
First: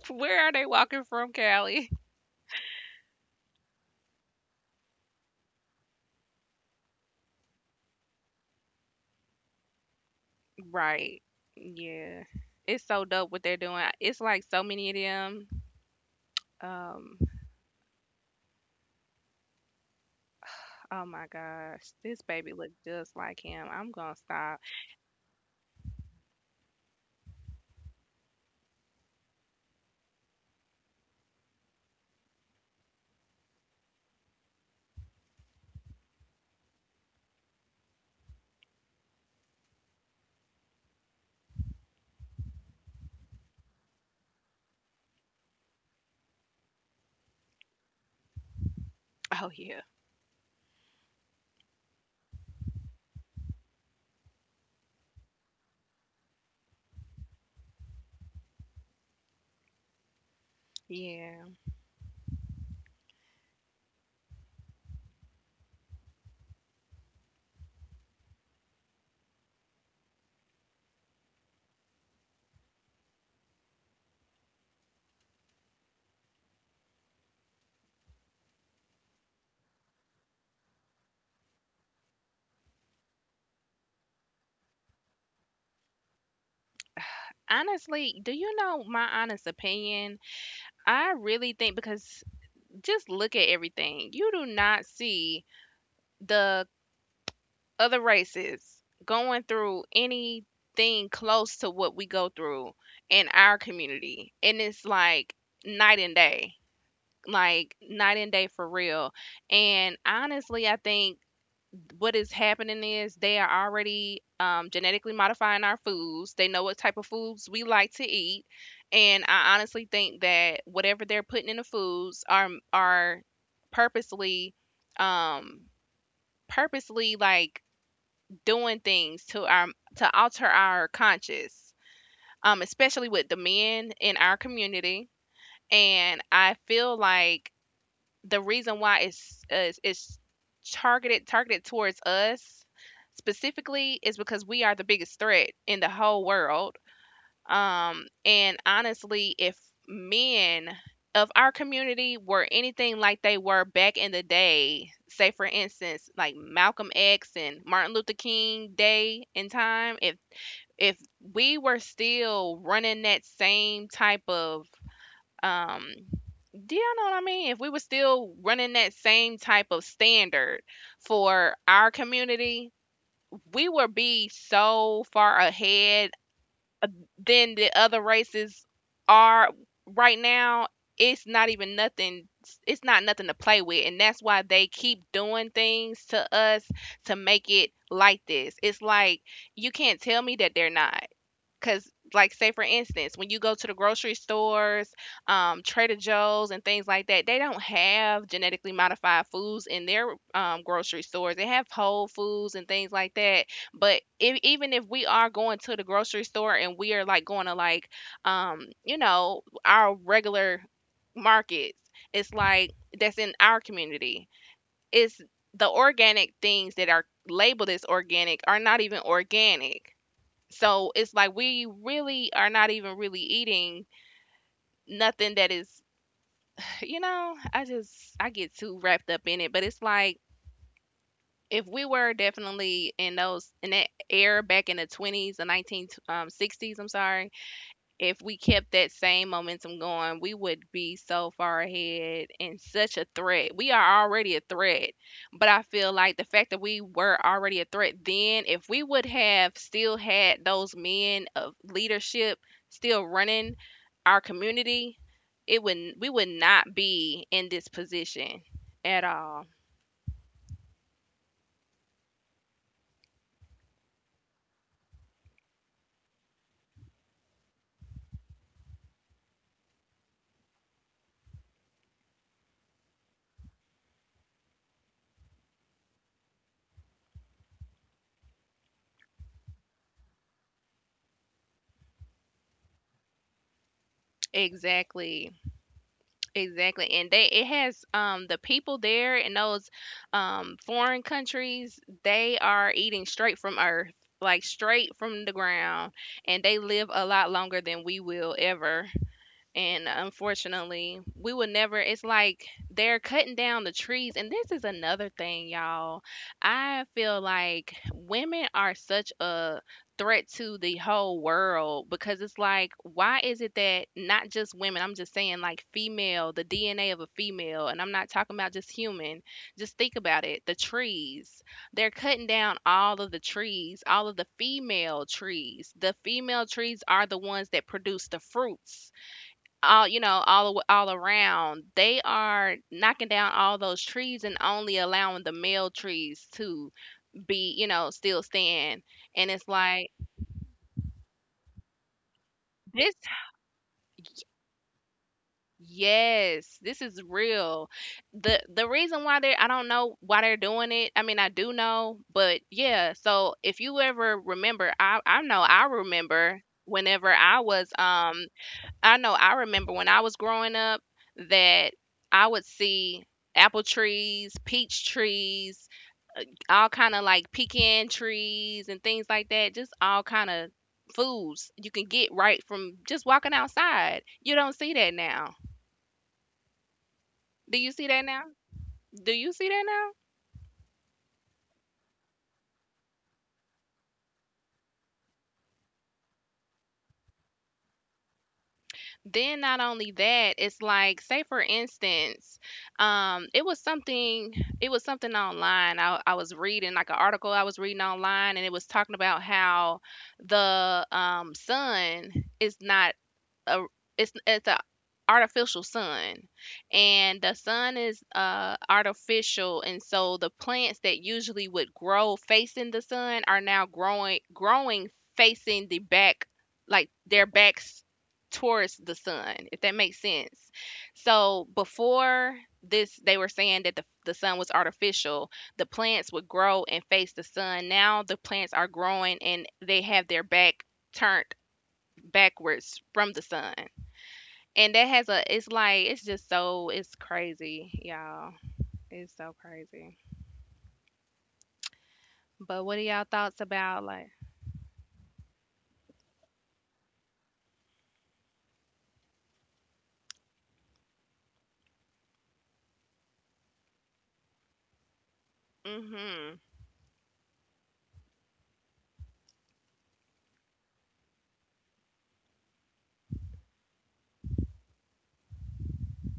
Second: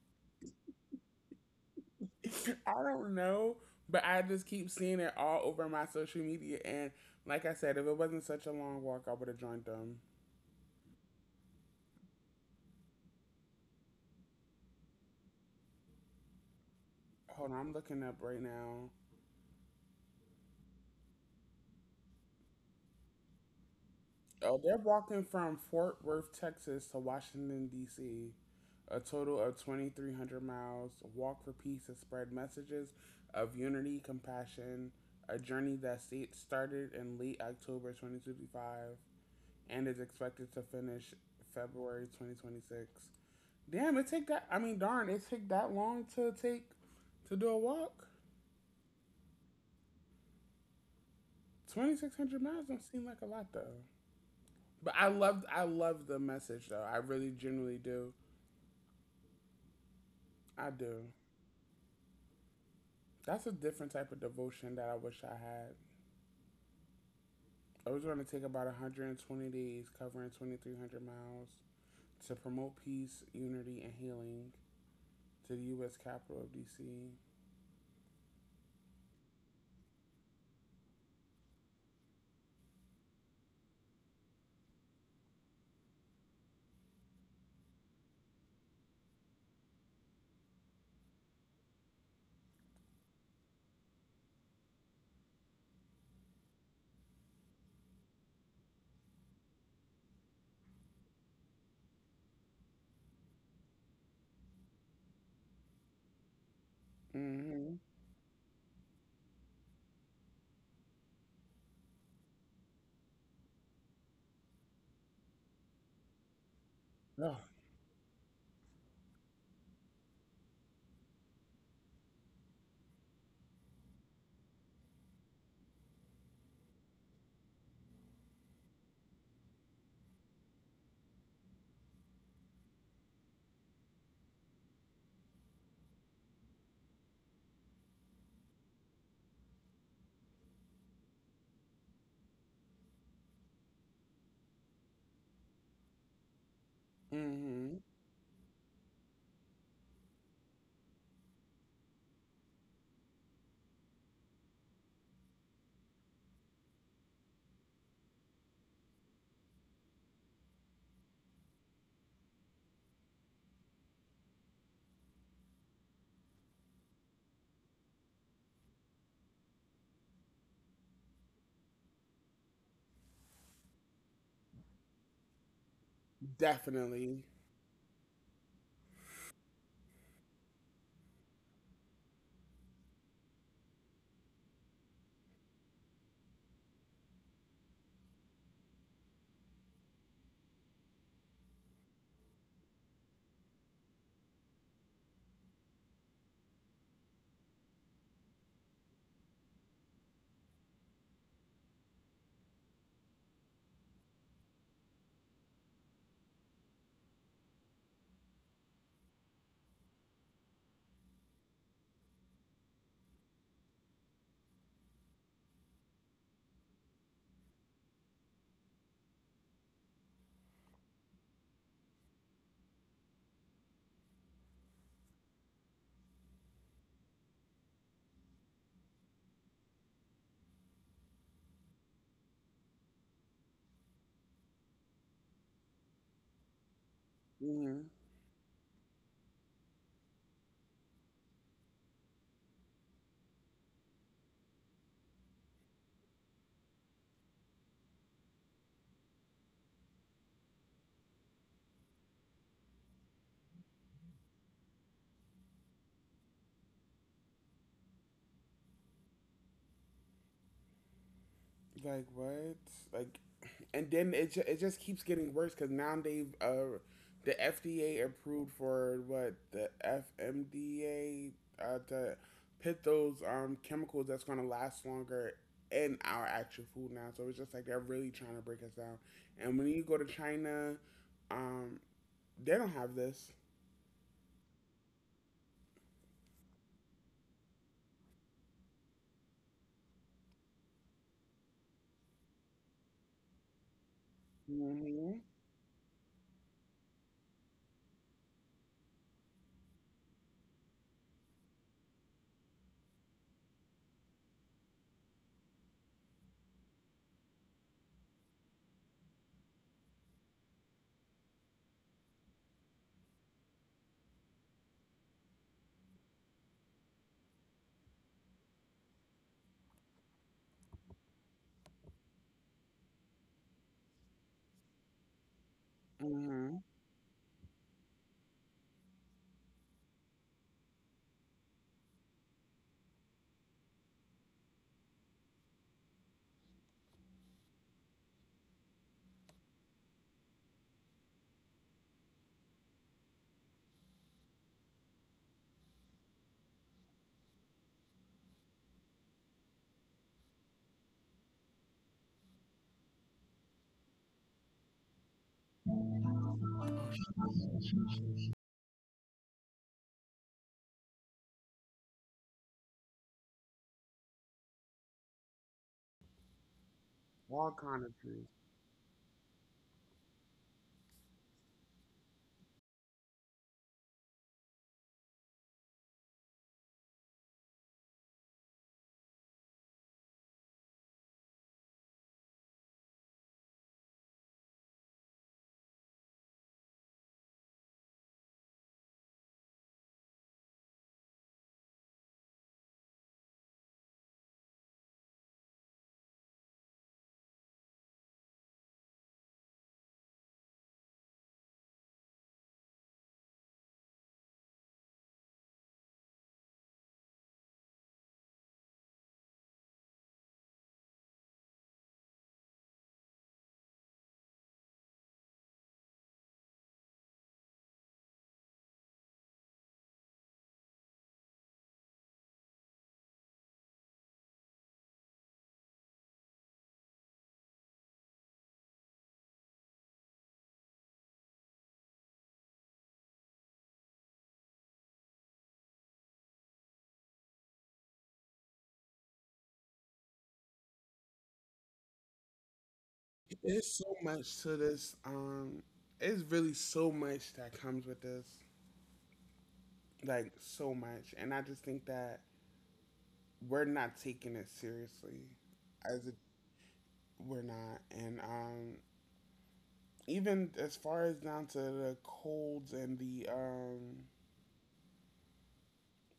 Where are they walking from, Cali?
I don't know, but I just keep seeing it all over my social media, and like I said, if it wasn't such a long walk, I would have joined them.
Right. Yeah. It's so dope what they're doing. It's like so many of them. Um,
Hold on, I'm looking up right now.
oh my gosh. This baby look just like him. I'm gonna
Oh,
stop.
they're walking from Fort Worth, Texas to Washington, D C, a total of twenty-three hundred miles. Walk for Peace to spread messages of unity, compassion, a journey that sta- started in late October twenty twenty-five and is expected to finish February twenty twenty-six. Damn, it take that, I mean, darn, it take that long to take to do a walk?
Oh yeah.
twenty-six hundred miles don't seem like a lot, though. But I love, I love the message, though. I really genuinely do. I do.
Yeah.
That's a different type of devotion that I wish I had. I was going to take about one hundred twenty days covering twenty-three hundred miles to promote peace, unity, and healing to the U S capital of D C.
Honestly, do you know my honest opinion? I really think, because just look at everything. You do not see the other races going through anything close to what we go through in our community, and it's like night and day,
Mm-hmm.
like night and day, for real. And honestly, I think what is happening is they are already, um, genetically modifying our foods. They know what type of
Oh,
foods we like to eat, and I honestly think that whatever they're putting in the foods are are purposely, um, purposely, like, doing things to our to alter our conscience, um, especially with the men in our community. And I feel like the reason why it's is it's targeted targeted towards us specifically is because we are the biggest threat in the whole world.
mm-hmm.
Um, and honestly, if men of our community were anything like they were back in the day, say for instance, like Malcolm X and Martin Luther King day and time, if if we were still running that same type of, um, do y'all know what I mean? If we were still running that same type of standard for our community, we would be so far ahead
Definitely.
than the other races are right now. It's not even nothing, it's not nothing to play with, and that's why they keep doing things to us to make it like this. It's like you can't tell me that they're not, because, like, say for instance, when you go to the grocery stores, um, Trader Joe's, and things like that, they don't have genetically modified foods in their, um, grocery stores. They have whole foods and things like that. But if, even if we are going to the grocery store and we are, like, going to, like, um, you know, our regular markets, it's like that's in our community. It's the organic things that are labeled as organic are not even organic, so it's like we really are not even really eating nothing that is, you know, I just, I get too wrapped up in it. But it's like, if we were definitely in those in that era back in the twenties, the nineteen um sixties, I'm sorry,
Mm-hmm.
if we kept that same momentum going, we would be so far ahead and such a threat. We are already a threat, but I feel like the fact that we were already a threat then, if we would have still had those men of leadership still running our community, it would we would not be in this position at all.
Like what? Like, and then it ju- it just keeps getting worse because now they've uh, the F D A approved for what the F M D A, uh, to put those um chemicals that's gonna last longer in our actual food now. So it's just like they're really trying to break us down. And when you go to China, um, they don't have this.
Exactly. Exactly, and they it has, um, the people there in those, um, foreign countries, they are eating straight from earth, like straight
Hmm.
from the ground, and they live a lot longer than we will ever, and unfortunately we will never. It's like they're cutting down the trees, and this is another thing, y'all. I feel like women are such a threat to the whole world, because it's like, why is it that, not just women, I'm just saying, like, female, the DNA of a female, and I'm not talking about just human, just think about it. The trees, they're cutting down all of the trees, all of the female trees. The female
Hmm.
trees are the ones that produce the fruits. All, you know, all aw- all around, they are knocking down all those trees and only allowing the male trees to be, you know, still stand. And it's like, this, yes, this is real. The the reason why they are, I don't know why they're doing it, I mean, I do know, but yeah. So if you ever remember, i i know I remember whenever I was, um, I know I remember when I was growing up that I would see apple trees, peach trees, all kind of, like,
All kind
pecan
of food.
trees and things like that, just all kind of foods you can get right from just walking outside. You don't see that now. Do you see that now? Do you see that now? Then not only that, it's like, say for instance, um, it was something it was something online. I, I was reading, like, an article I was reading online, and it was talking about how the, um, sun is not a it's it's a artificial sun. And the sun is, uh, artificial, and so the plants that usually would grow facing the sun are now growing growing facing the back, like their backs towards the sun, if that makes sense. So before this, they were saying that the, the sun was artificial, the plants would grow and face the sun. Now the plants are growing and they have their back turned backwards from the sun. And that has a, it's like, it's just so, it's crazy, y'all. It's so crazy. But what are y'all thoughts
There's
about,
so
like,
much to this. Um, it's really so much that comes with this. Like so much, and I just think that we're not taking it seriously, as it,
mhm.
we're not, and um, even as far as down to the colds and the um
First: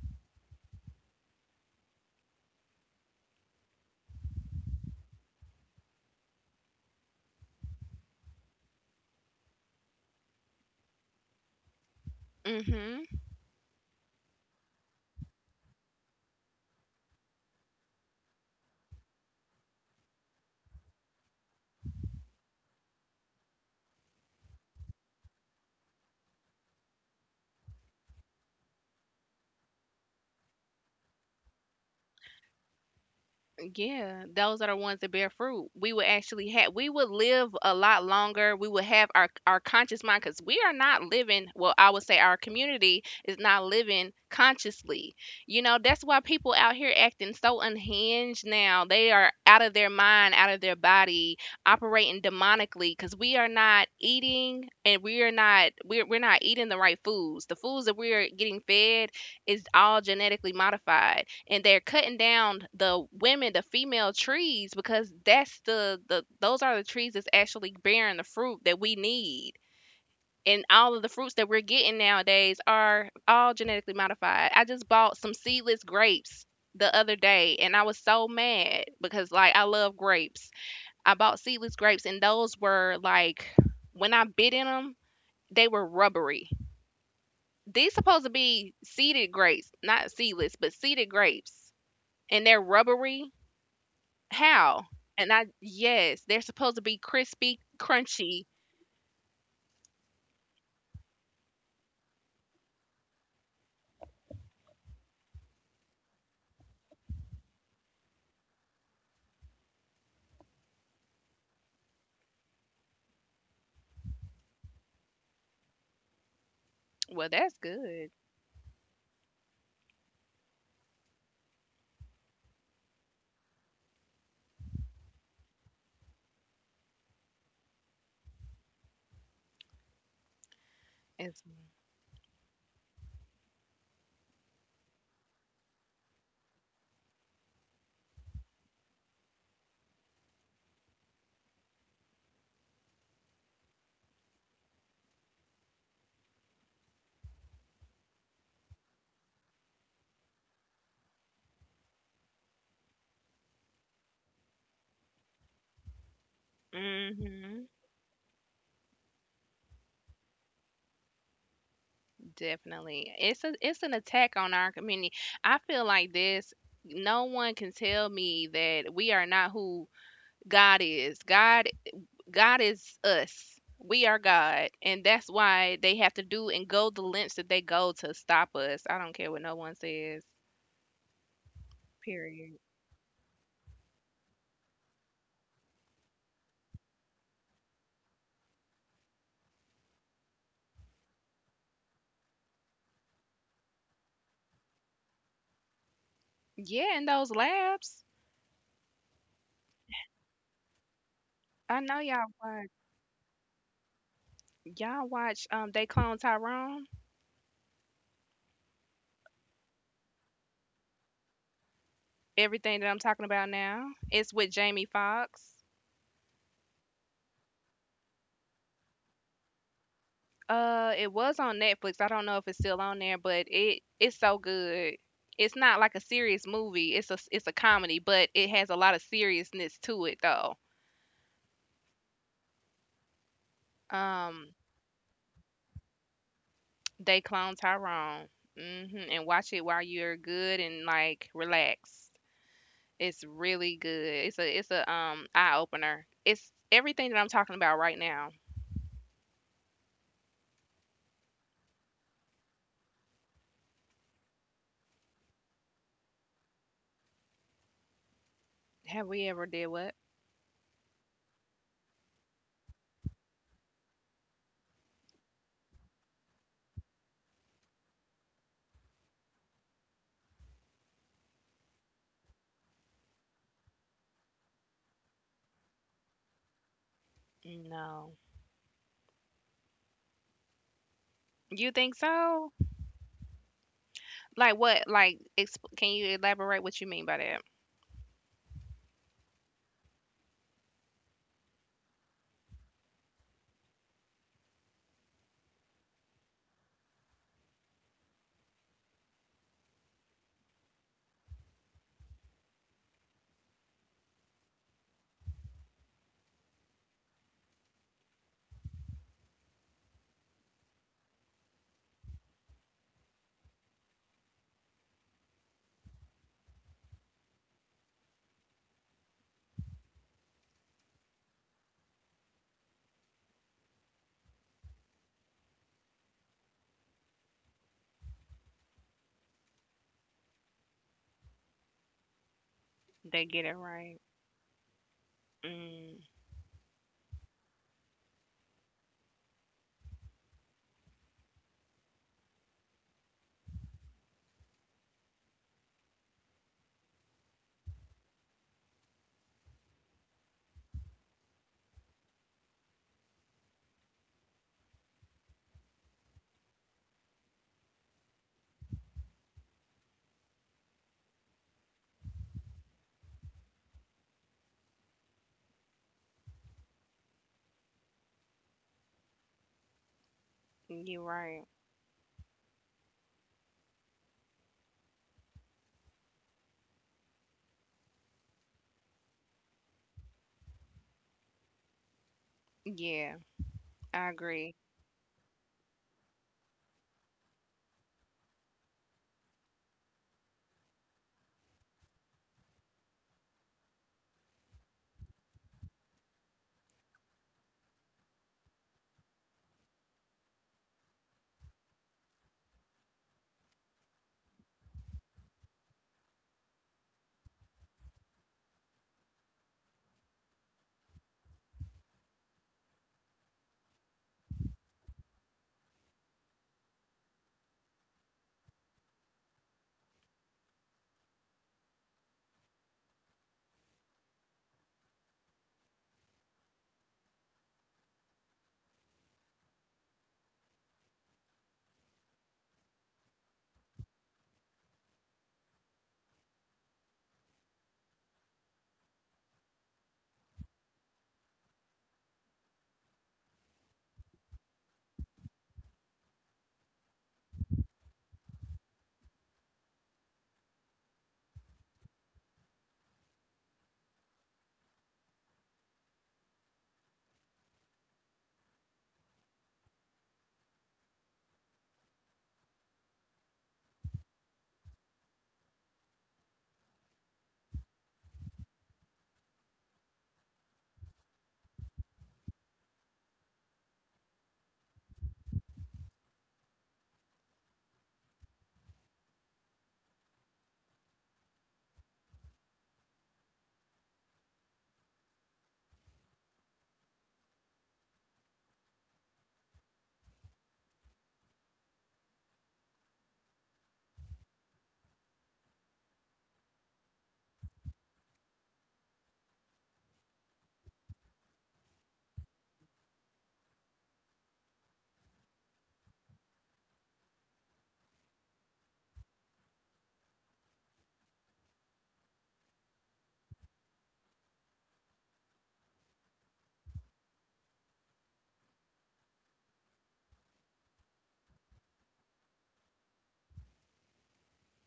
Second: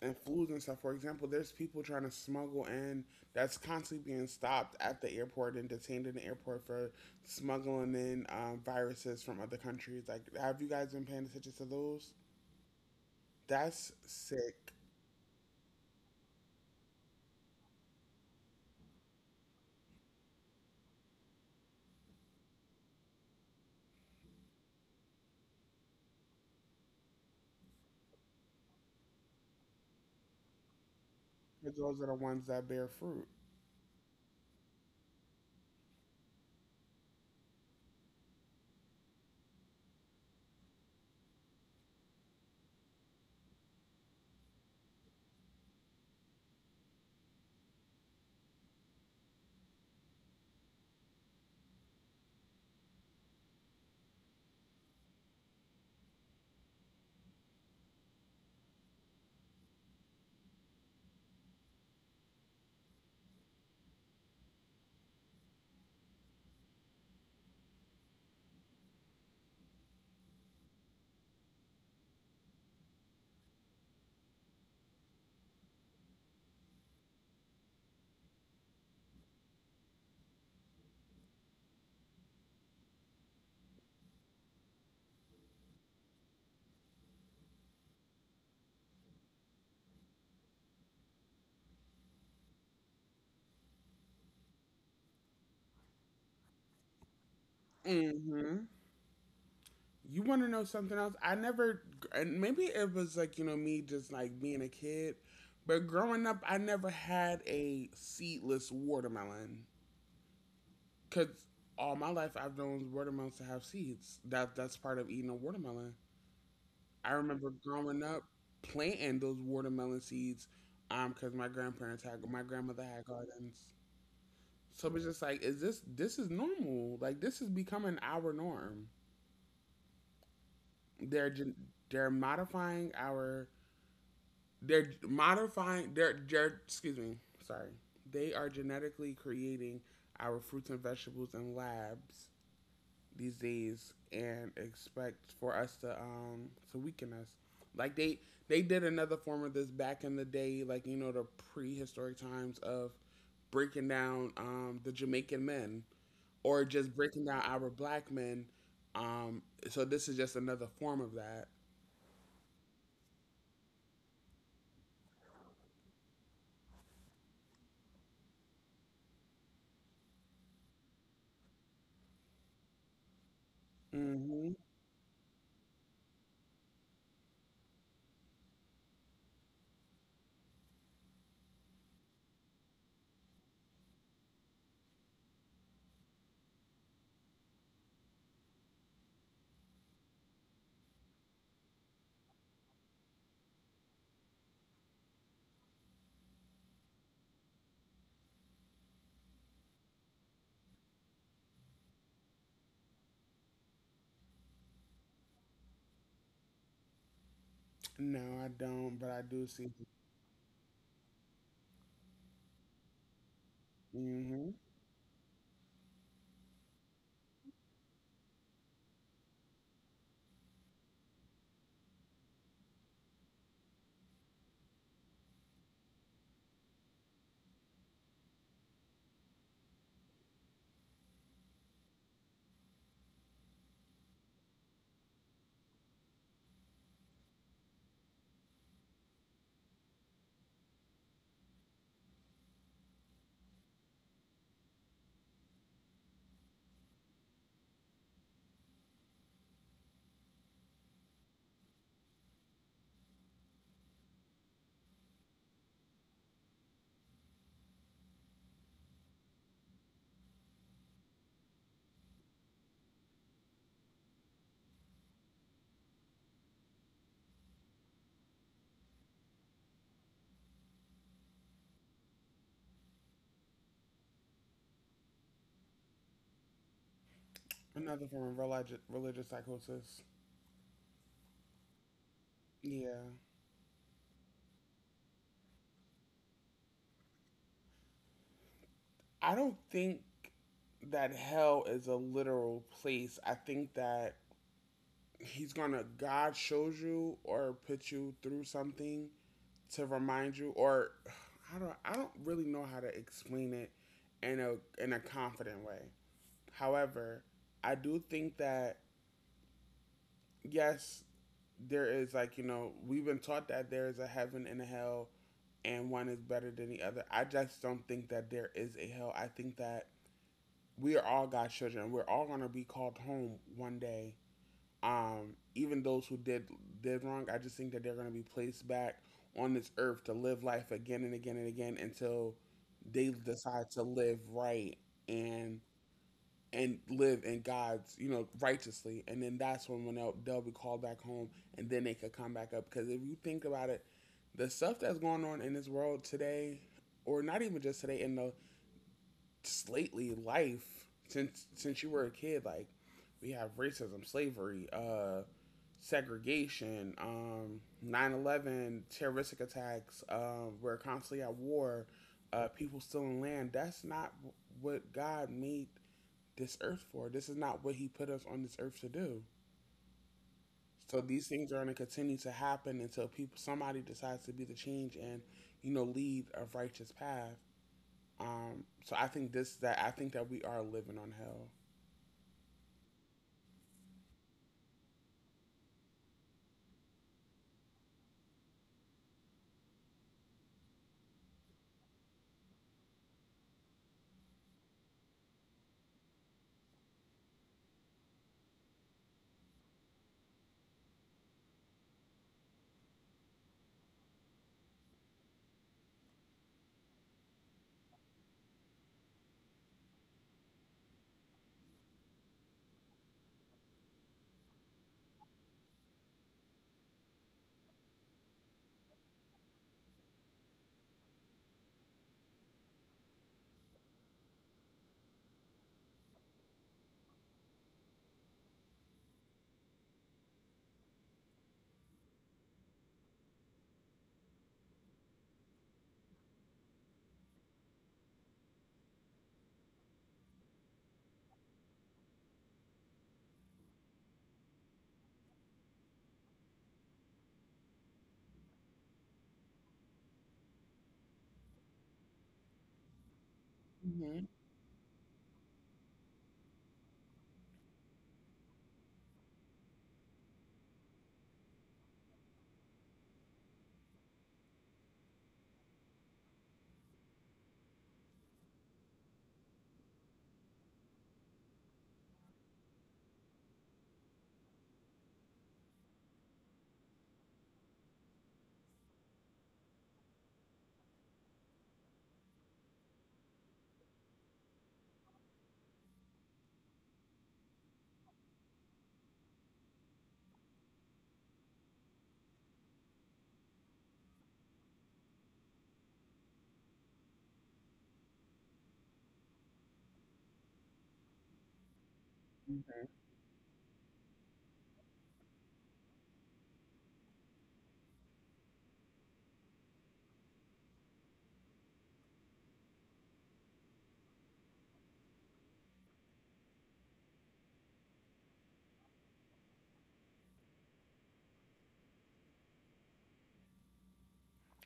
and flus and stuff. For example, there's people trying to smuggle in that's constantly being stopped at the airport and detained in the airport for smuggling in um, viruses from other countries. Like, have you guys been paying attention to those?
Mhm.
That's sick. 'Cause those are the ones that bear fruit.
Yeah, those are the ones that bear fruit. We would actually have, we would live a lot longer. We would have our our conscious mind because we are not living. Well, I would say our community is not living consciously. You know, that's why people out here acting so unhinged now. They are out of their mind, out of their body, operating demonically because we are not eating and we are not we're we're not eating the right foods. The foods that we are getting fed is all genetically modified, and they're cutting down the women, the female trees, because that's the the those are the trees that's actually bearing the fruit that we need. And all of the fruits that we're getting nowadays are all genetically modified. I just bought some seedless grapes the other day, and I was so mad because, like, I love grapes. I bought seedless grapes, and those were like, when I bit in them, they were rubbery. These supposed to be seeded grapes, not seedless, but seeded grapes, and they're rubbery. How? And I, yes, they're supposed to be crispy, crunchy.
Hmm. You want to know something else? I never, and maybe it was like, you know, me just like being a kid, but growing up, I never had a seedless watermelon. Because all my life, I've known watermelons to have seeds. That That's part of eating a watermelon. I
Well,
remember
that's
growing
good.
up planting those watermelon seeds, um, because my grandparents had, my grandmother had gardens. So it was just like, is this, this is normal. Like, this is becoming our norm. They're,
It's
gen- they're modifying our They're modifying. They're, they're excuse me. Sorry. They are genetically creating our fruits and vegetables in labs these days, and expect for us to um to weaken us. Like they they did another form of this back in the day, like you know the prehistoric times of breaking down um the Jamaican men, or just breaking down
hmm
our black men. Um, so this is just another form of that.
definitely. It's a it's an attack on our community. I feel like this. No one can tell me that we are not who God is. God God is us. We are
Hmm.
God, and that's why they have to do and go the lengths that they go to stop us. I don't care what no one says. Period. Yeah, in those labs. I know y'all watch. Y'all watch um They Clone Tyrone.
No, I don't, but I do see.
Everything that I'm talking about now. It's with
Hmm.
Jamie Foxx. Uh it was on Netflix. I don't know if it's still on there, but it it's so good. It's not like a serious movie. It's a it's a comedy, but it has a lot of seriousness to it though. Um They Clone Tyrone. Hmm. And watch it while you're good and like relaxed. It's really good. It's a it's a um eye opener. It's everything that I'm talking about right now. Have we ever did what?
Another
No.
form of religious religious psychosis.
You think so?
Yeah.
Like what? Like, exp- can you elaborate what you mean by that?
I don't think that hell is a literal place. I think that he's gonna God shows you or put you through something to remind you, or how do I don't I don't really know how to explain it in a in a confident way. However, I do think that yes, there is, like, you know, we've been taught that there is a heaven and a hell, and one is better than the other. I just don't think that there is a hell. I think that we are all God's children. We're all gonna be called home one day. Um, even those who did did wrong, I just think that they're gonna be placed back on this earth to live life again and again and again until they
They get it
decide to
right.
live right and
Mm,
and live in God's, you know, righteously. And then that's when, when they'll, they'll be called back home, and then they could come back up. Because if you think about it, the stuff that's going on in this world today, or not even just today, in the just lately life since since you were a kid, like we have racism, slavery, uh, segregation, um, nine eleven, terroristic attacks, um, we're constantly at war, uh, people stealing land. That's not what God made this earth for. This is not what he put us on this earth to do. So
you're
these
right.
things are going to continue to happen until people somebody decides to be the change and you know lead a righteous path. Um, so I think this that I think that we are living on hell.
Yeah, I agree.
Hmm.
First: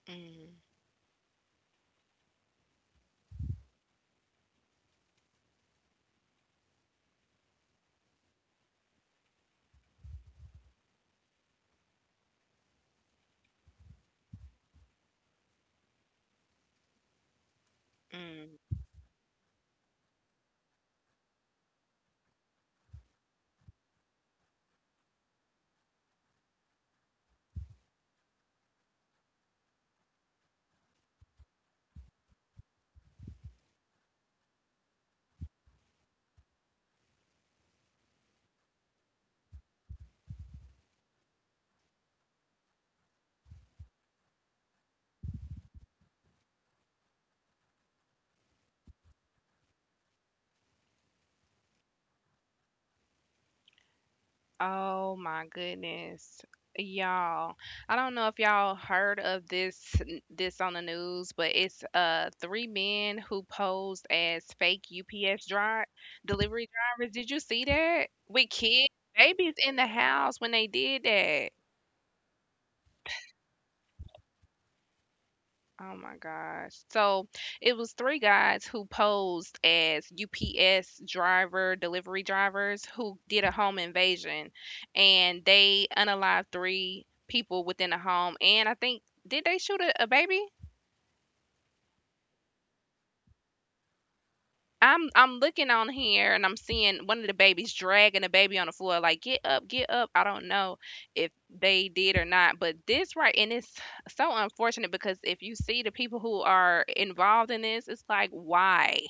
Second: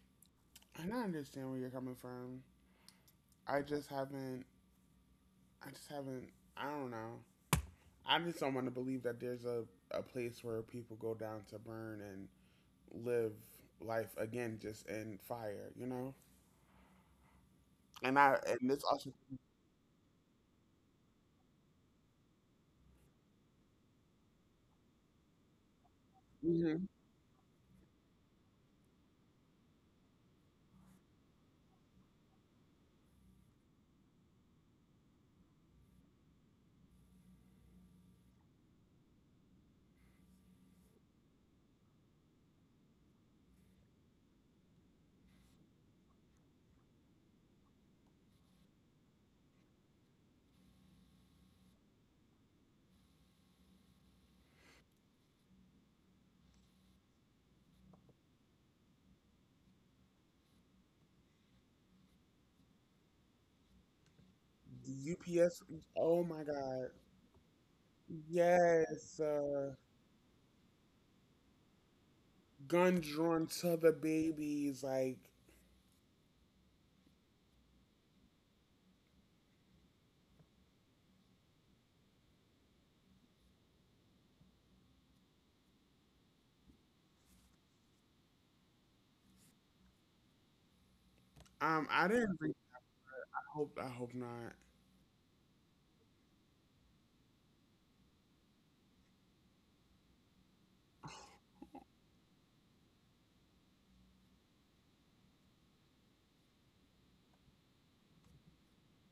Mm,
And I understand where you're coming from. I just haven't. I just haven't. I don't know. I just don't want to believe that there's a a place where people go down to burn and live life again just in fire. You know. And I and
mm.
this also. Mhm.
Oh my goodness. Y'all, I don't know if y'all heard of this this on the news, but it's uh three men who posed as fake U P S
U P S.
drive
Oh my
delivery
God.
drivers. Did you see that? With kids,
Yes.
babies
Uh,
in the house when they did that.
gun drawn to the babies. Like,
Oh my gosh. So it was three guys who posed as U P S driver, delivery drivers who did a home invasion and they unalived three people within the home. And I think, did they shoot a, a baby?
um, I didn't think. I hope. I hope not.
I'm I'm looking on here and I'm seeing one of the babies dragging the baby on the floor like get up, get up. I don't know if they did or not, but this right, and it's so unfortunate because if you see the people who are involved in this, it's like why?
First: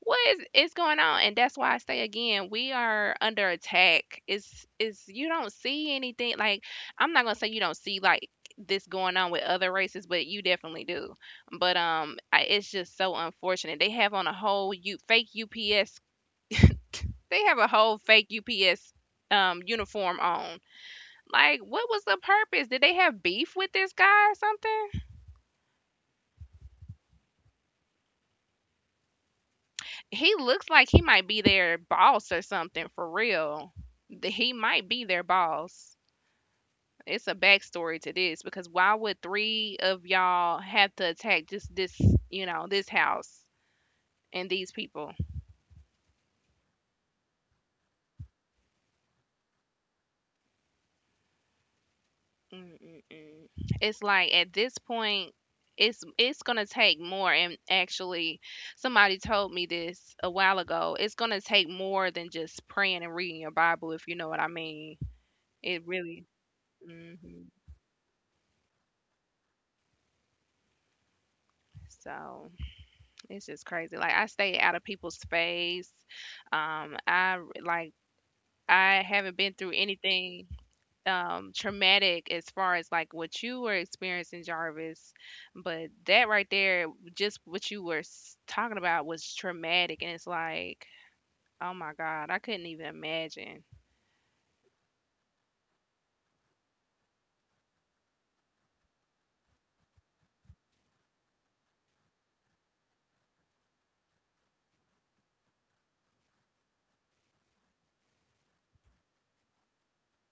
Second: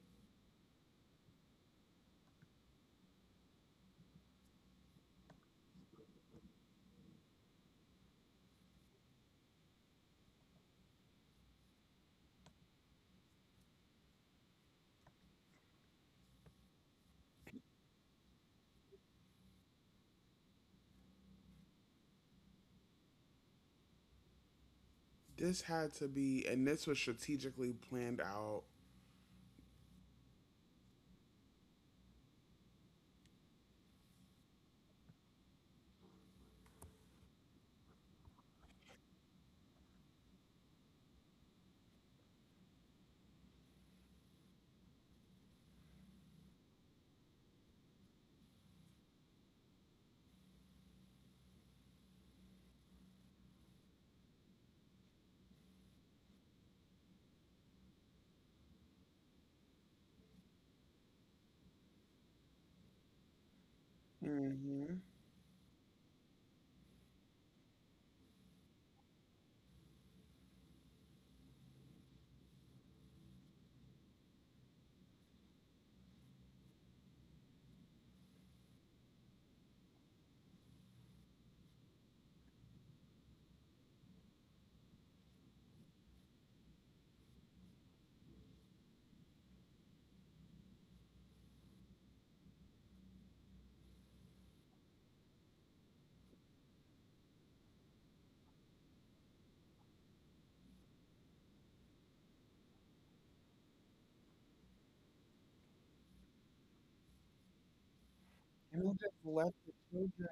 What is is going on? And that's why I say again, we are under attack. It's it's you don't see anything like, I'm not gonna say you don't see like this going on with other races, but you definitely do. But um, I, it's just so unfortunate. They have on a whole U, fake U P S. They have a whole fake U P S um uniform on. Like, what was the purpose? Did they have beef with this guy or something?
This had to be, and this was strategically planned out.
He looks like he might be their boss or something for real. Th- He might be their boss. It's a backstory to this because why would three of y'all have to attack just this, you know, this house and these people? Mm-mm-mm. It's like at this point, it's it's gonna take more. And actually, somebody told me this a while ago. It's gonna take more than just praying and reading your Bible, if you know what I mean.
Mm-hmm.
It really. Hmm. So it's just crazy. Like I stay out of people's space. Um, I like I haven't been through anything um traumatic as far as like what you were experiencing, Jarvis, but that right there, just what you were s- talking about was traumatic and it's like, oh my god, I couldn't even imagine
And who just left the children?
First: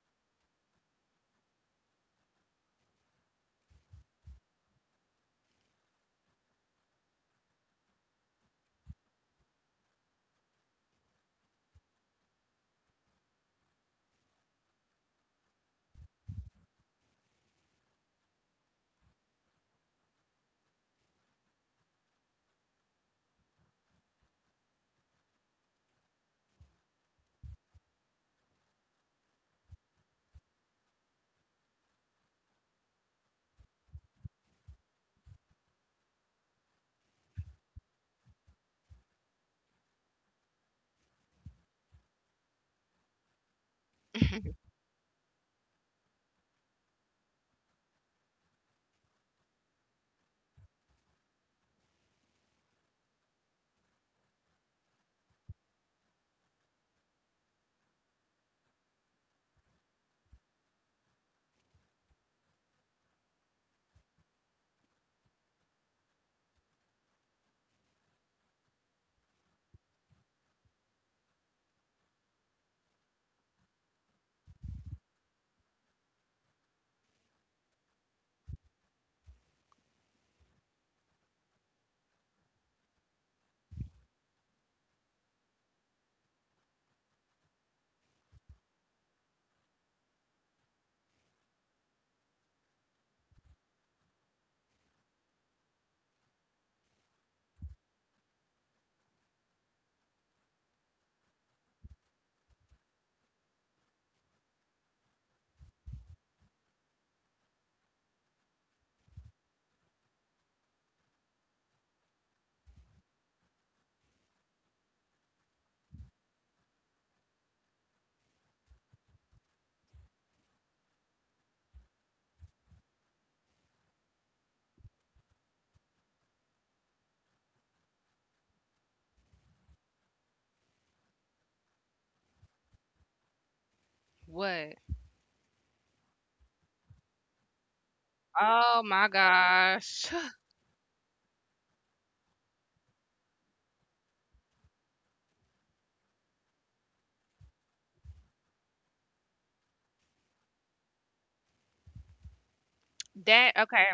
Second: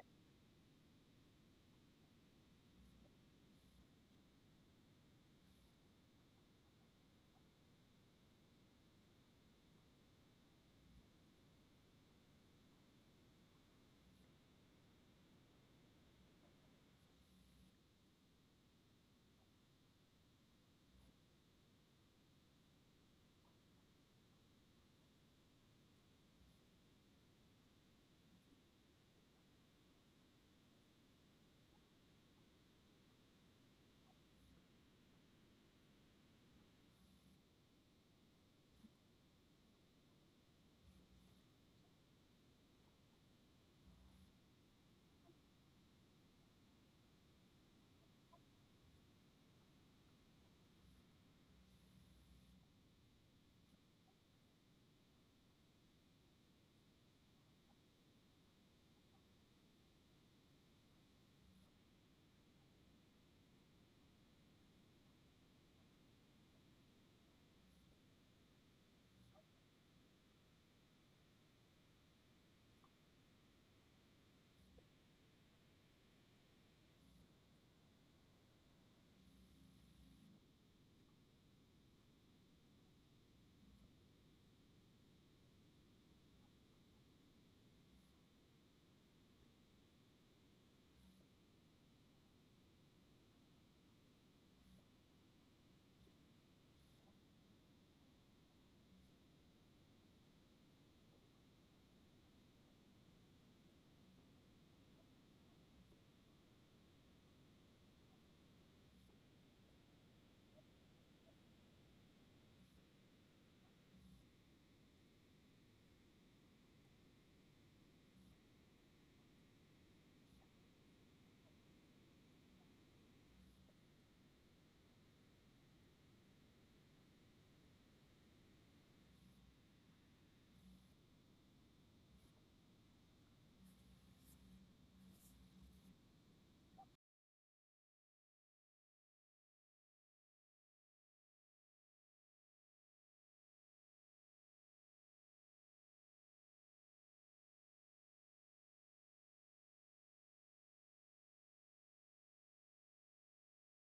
what. Oh my gosh. That, okay,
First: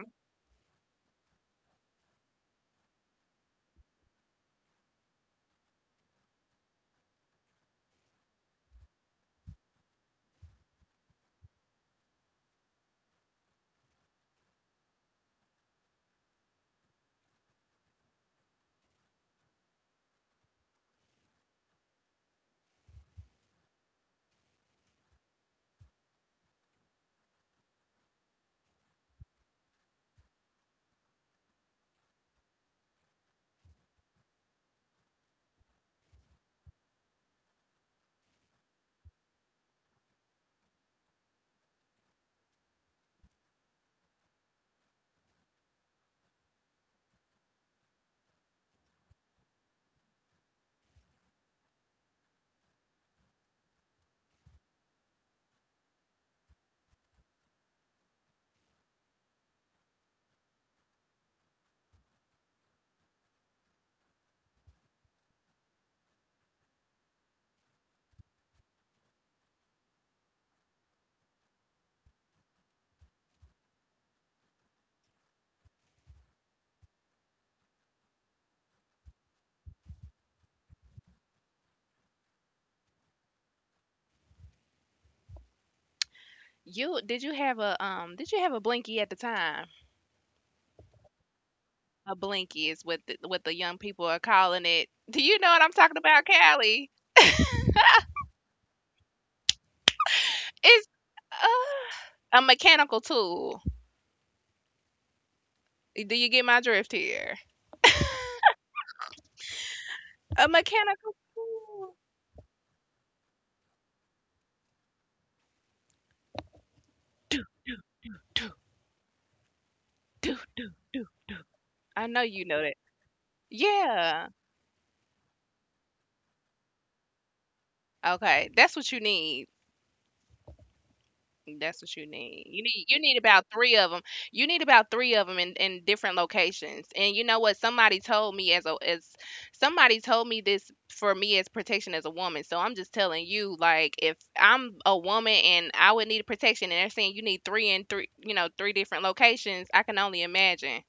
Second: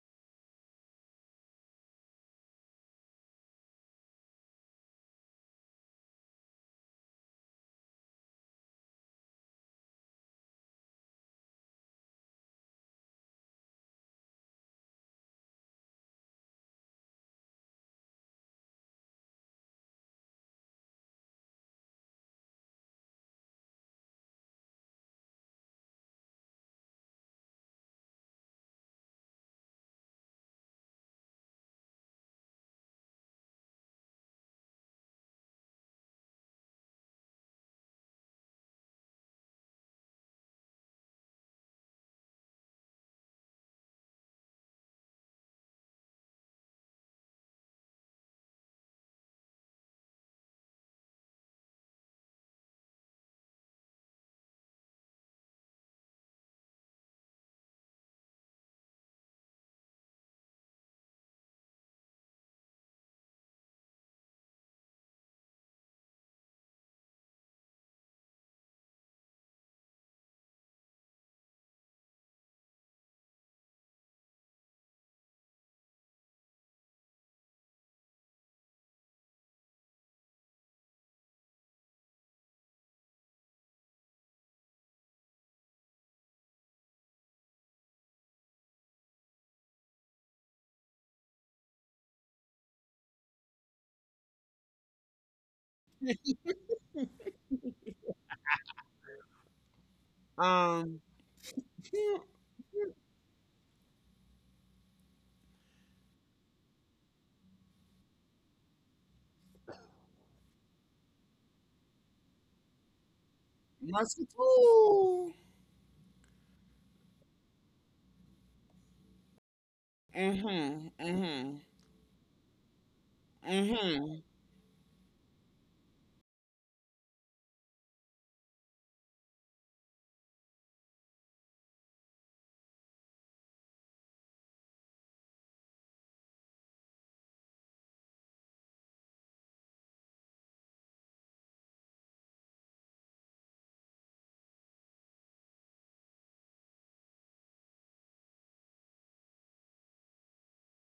you did you have a um did you have a blinky at the time? A blinky is what the, what the young people are calling it. Do you know what I'm talking about, Callie? It's
Um, hmm,
uh, a mechanical tool. Do you get my drift here? A mechanical tool.
Muscatool.
Dude,
Mm-hmm. Mm-hmm.
I know you know that.
Mm-hmm.
Yeah. Okay, that's what you need. That's what you need. You need you need about three of them. You need about three of them in in different locations. And you know what? Somebody told me as a as somebody told me this for me as protection as a woman. So I'm just telling you, like, if I'm a woman and I would need protection, and they're saying you need three in three, you know, three different locations, I can only imagine.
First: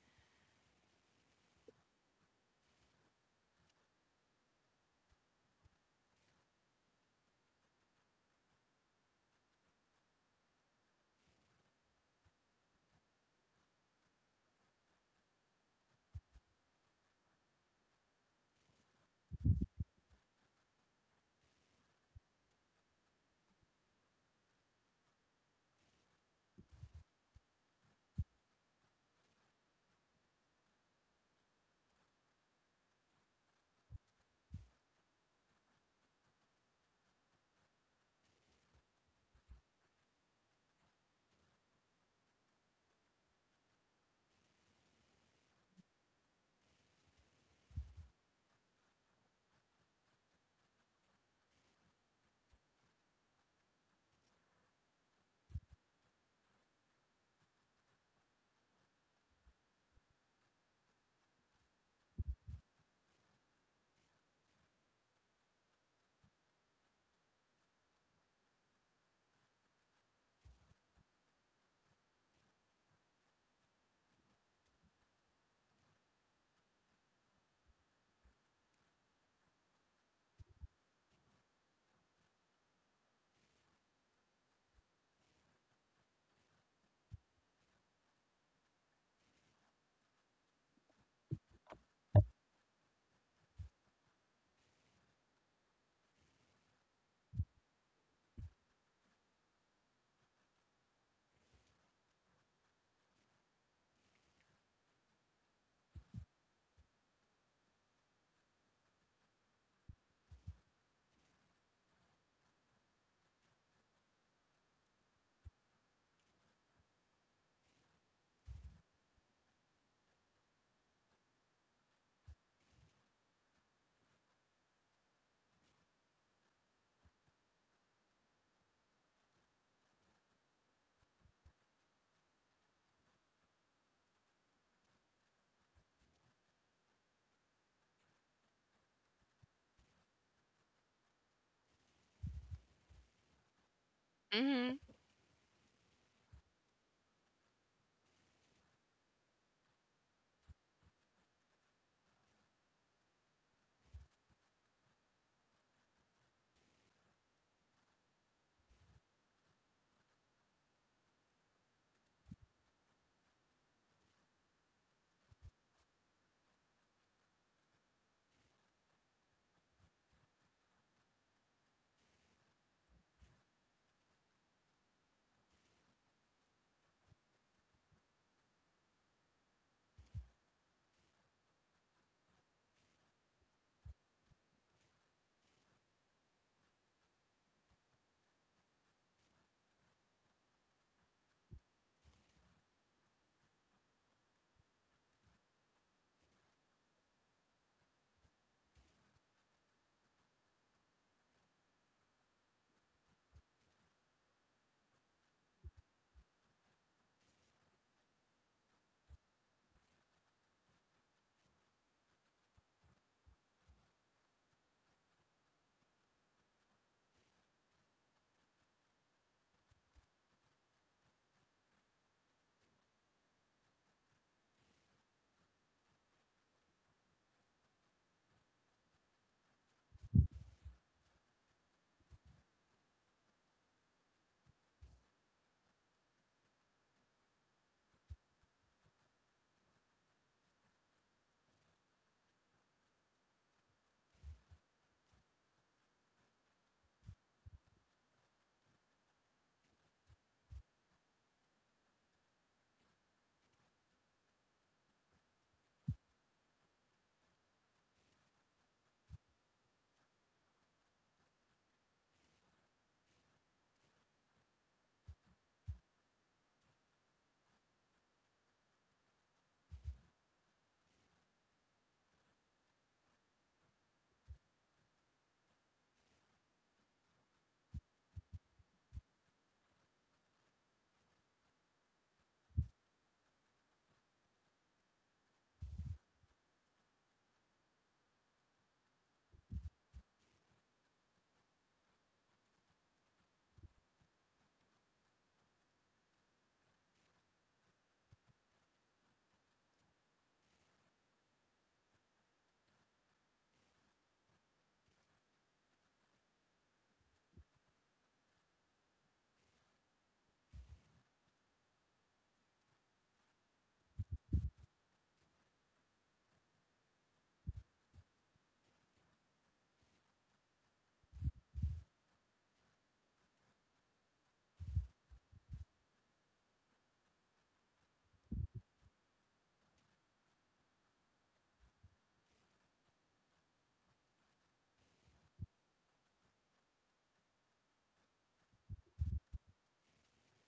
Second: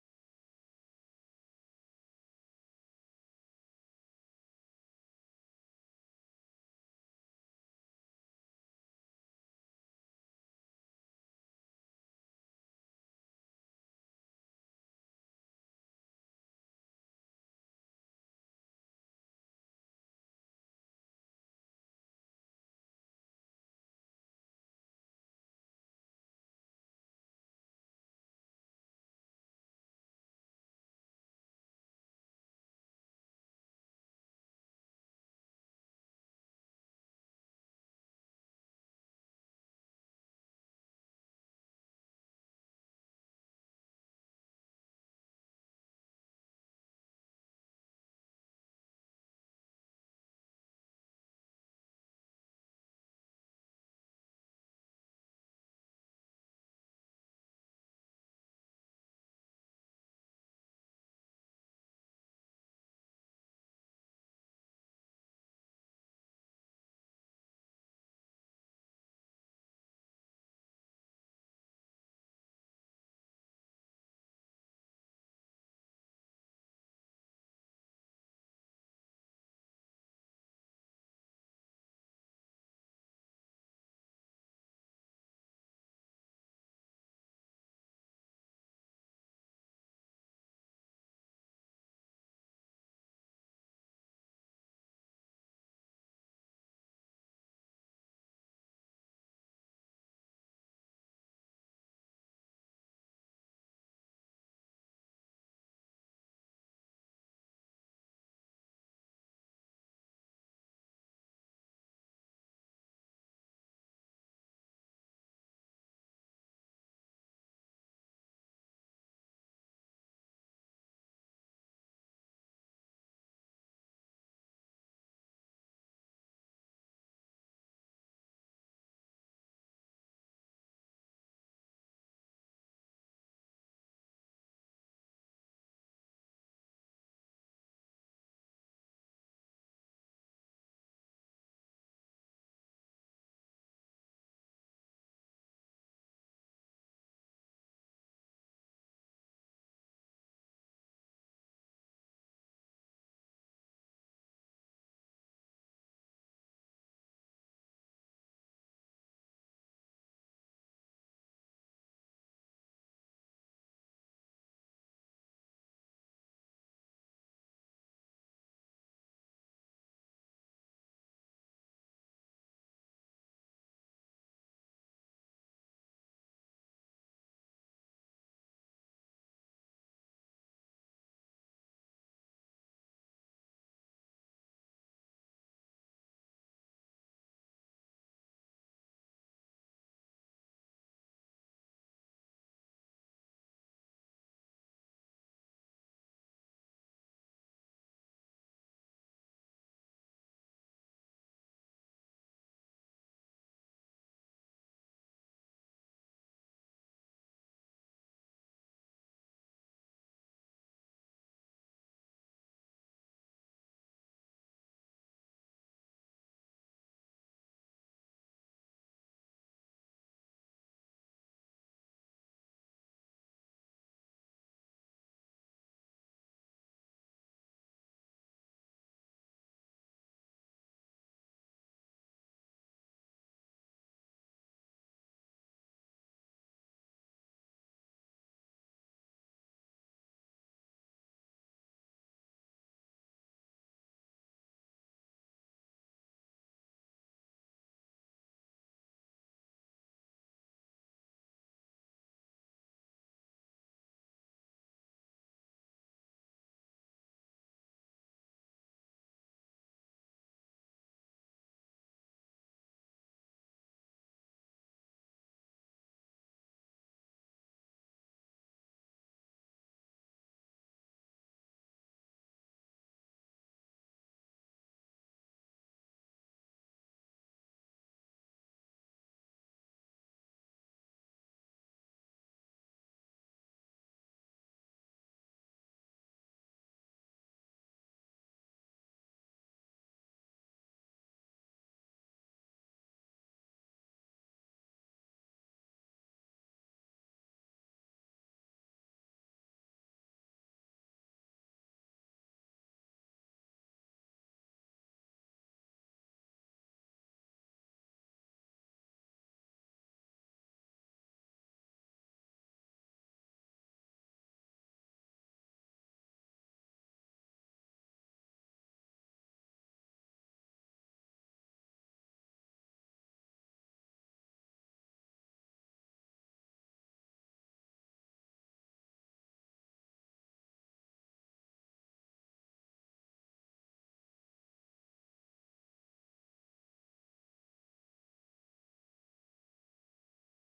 Mhm.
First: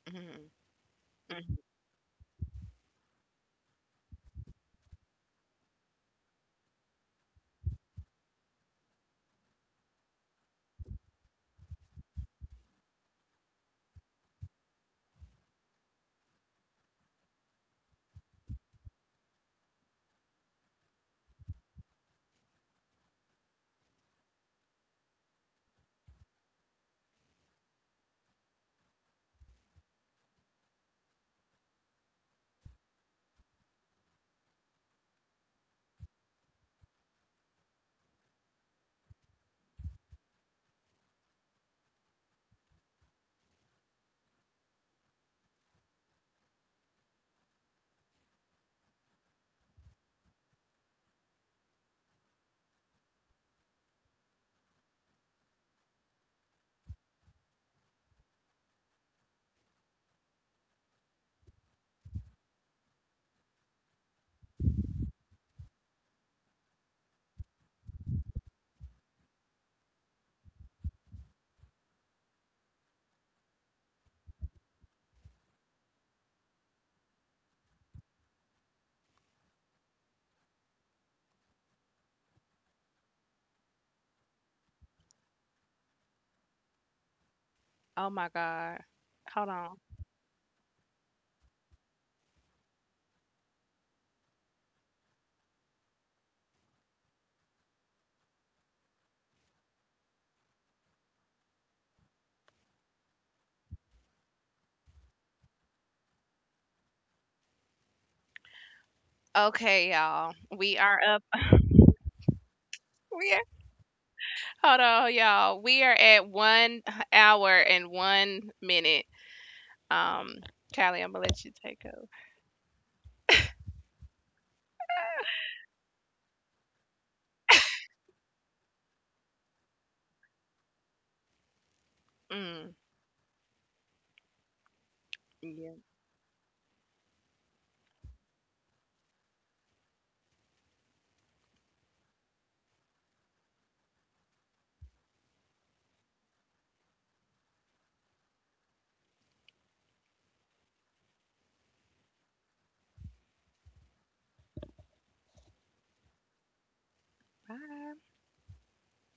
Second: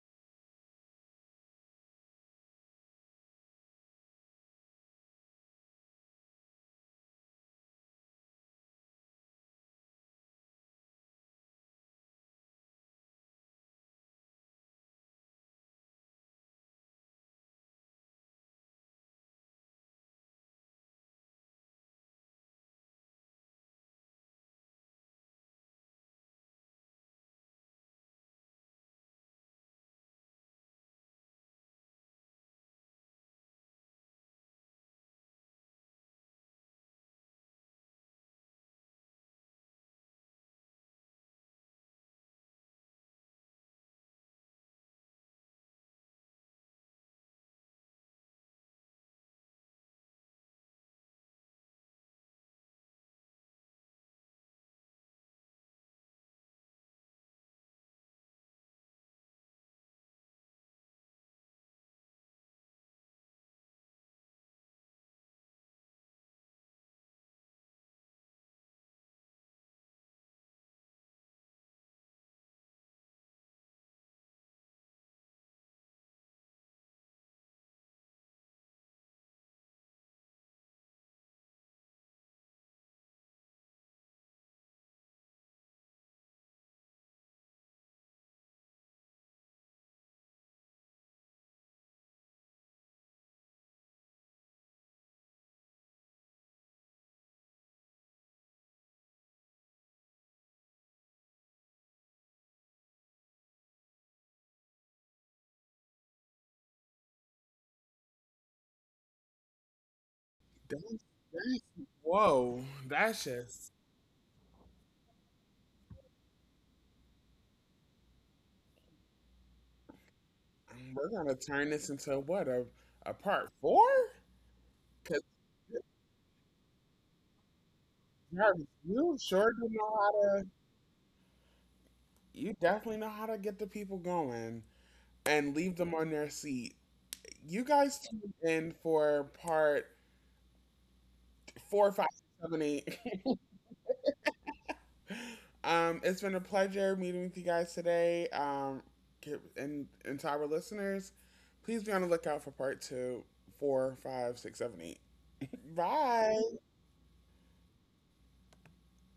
Mhm. Mhm. Oh my god. Hold on. Okay, y'all. We
That's,
are up.
that's whoa. That's
We are,
just.
hold on, y'all. We are at one hour and one minute. Um, Callie,
We're
I'm gonna
gonna
let you
turn
take
this
over.
into what, a a part four? Cause Yeah, you sure do know how to. You
Mm,
definitely know how to get the people going and
yeah.
leave them on their seat. You guys tuned in for part four, five, seven, eight. Um, it's been a pleasure meeting with you guys today. Um, get- and and to our listeners, please be on the lookout for part two, four, five, six, seven, eight. Bye.
Bye.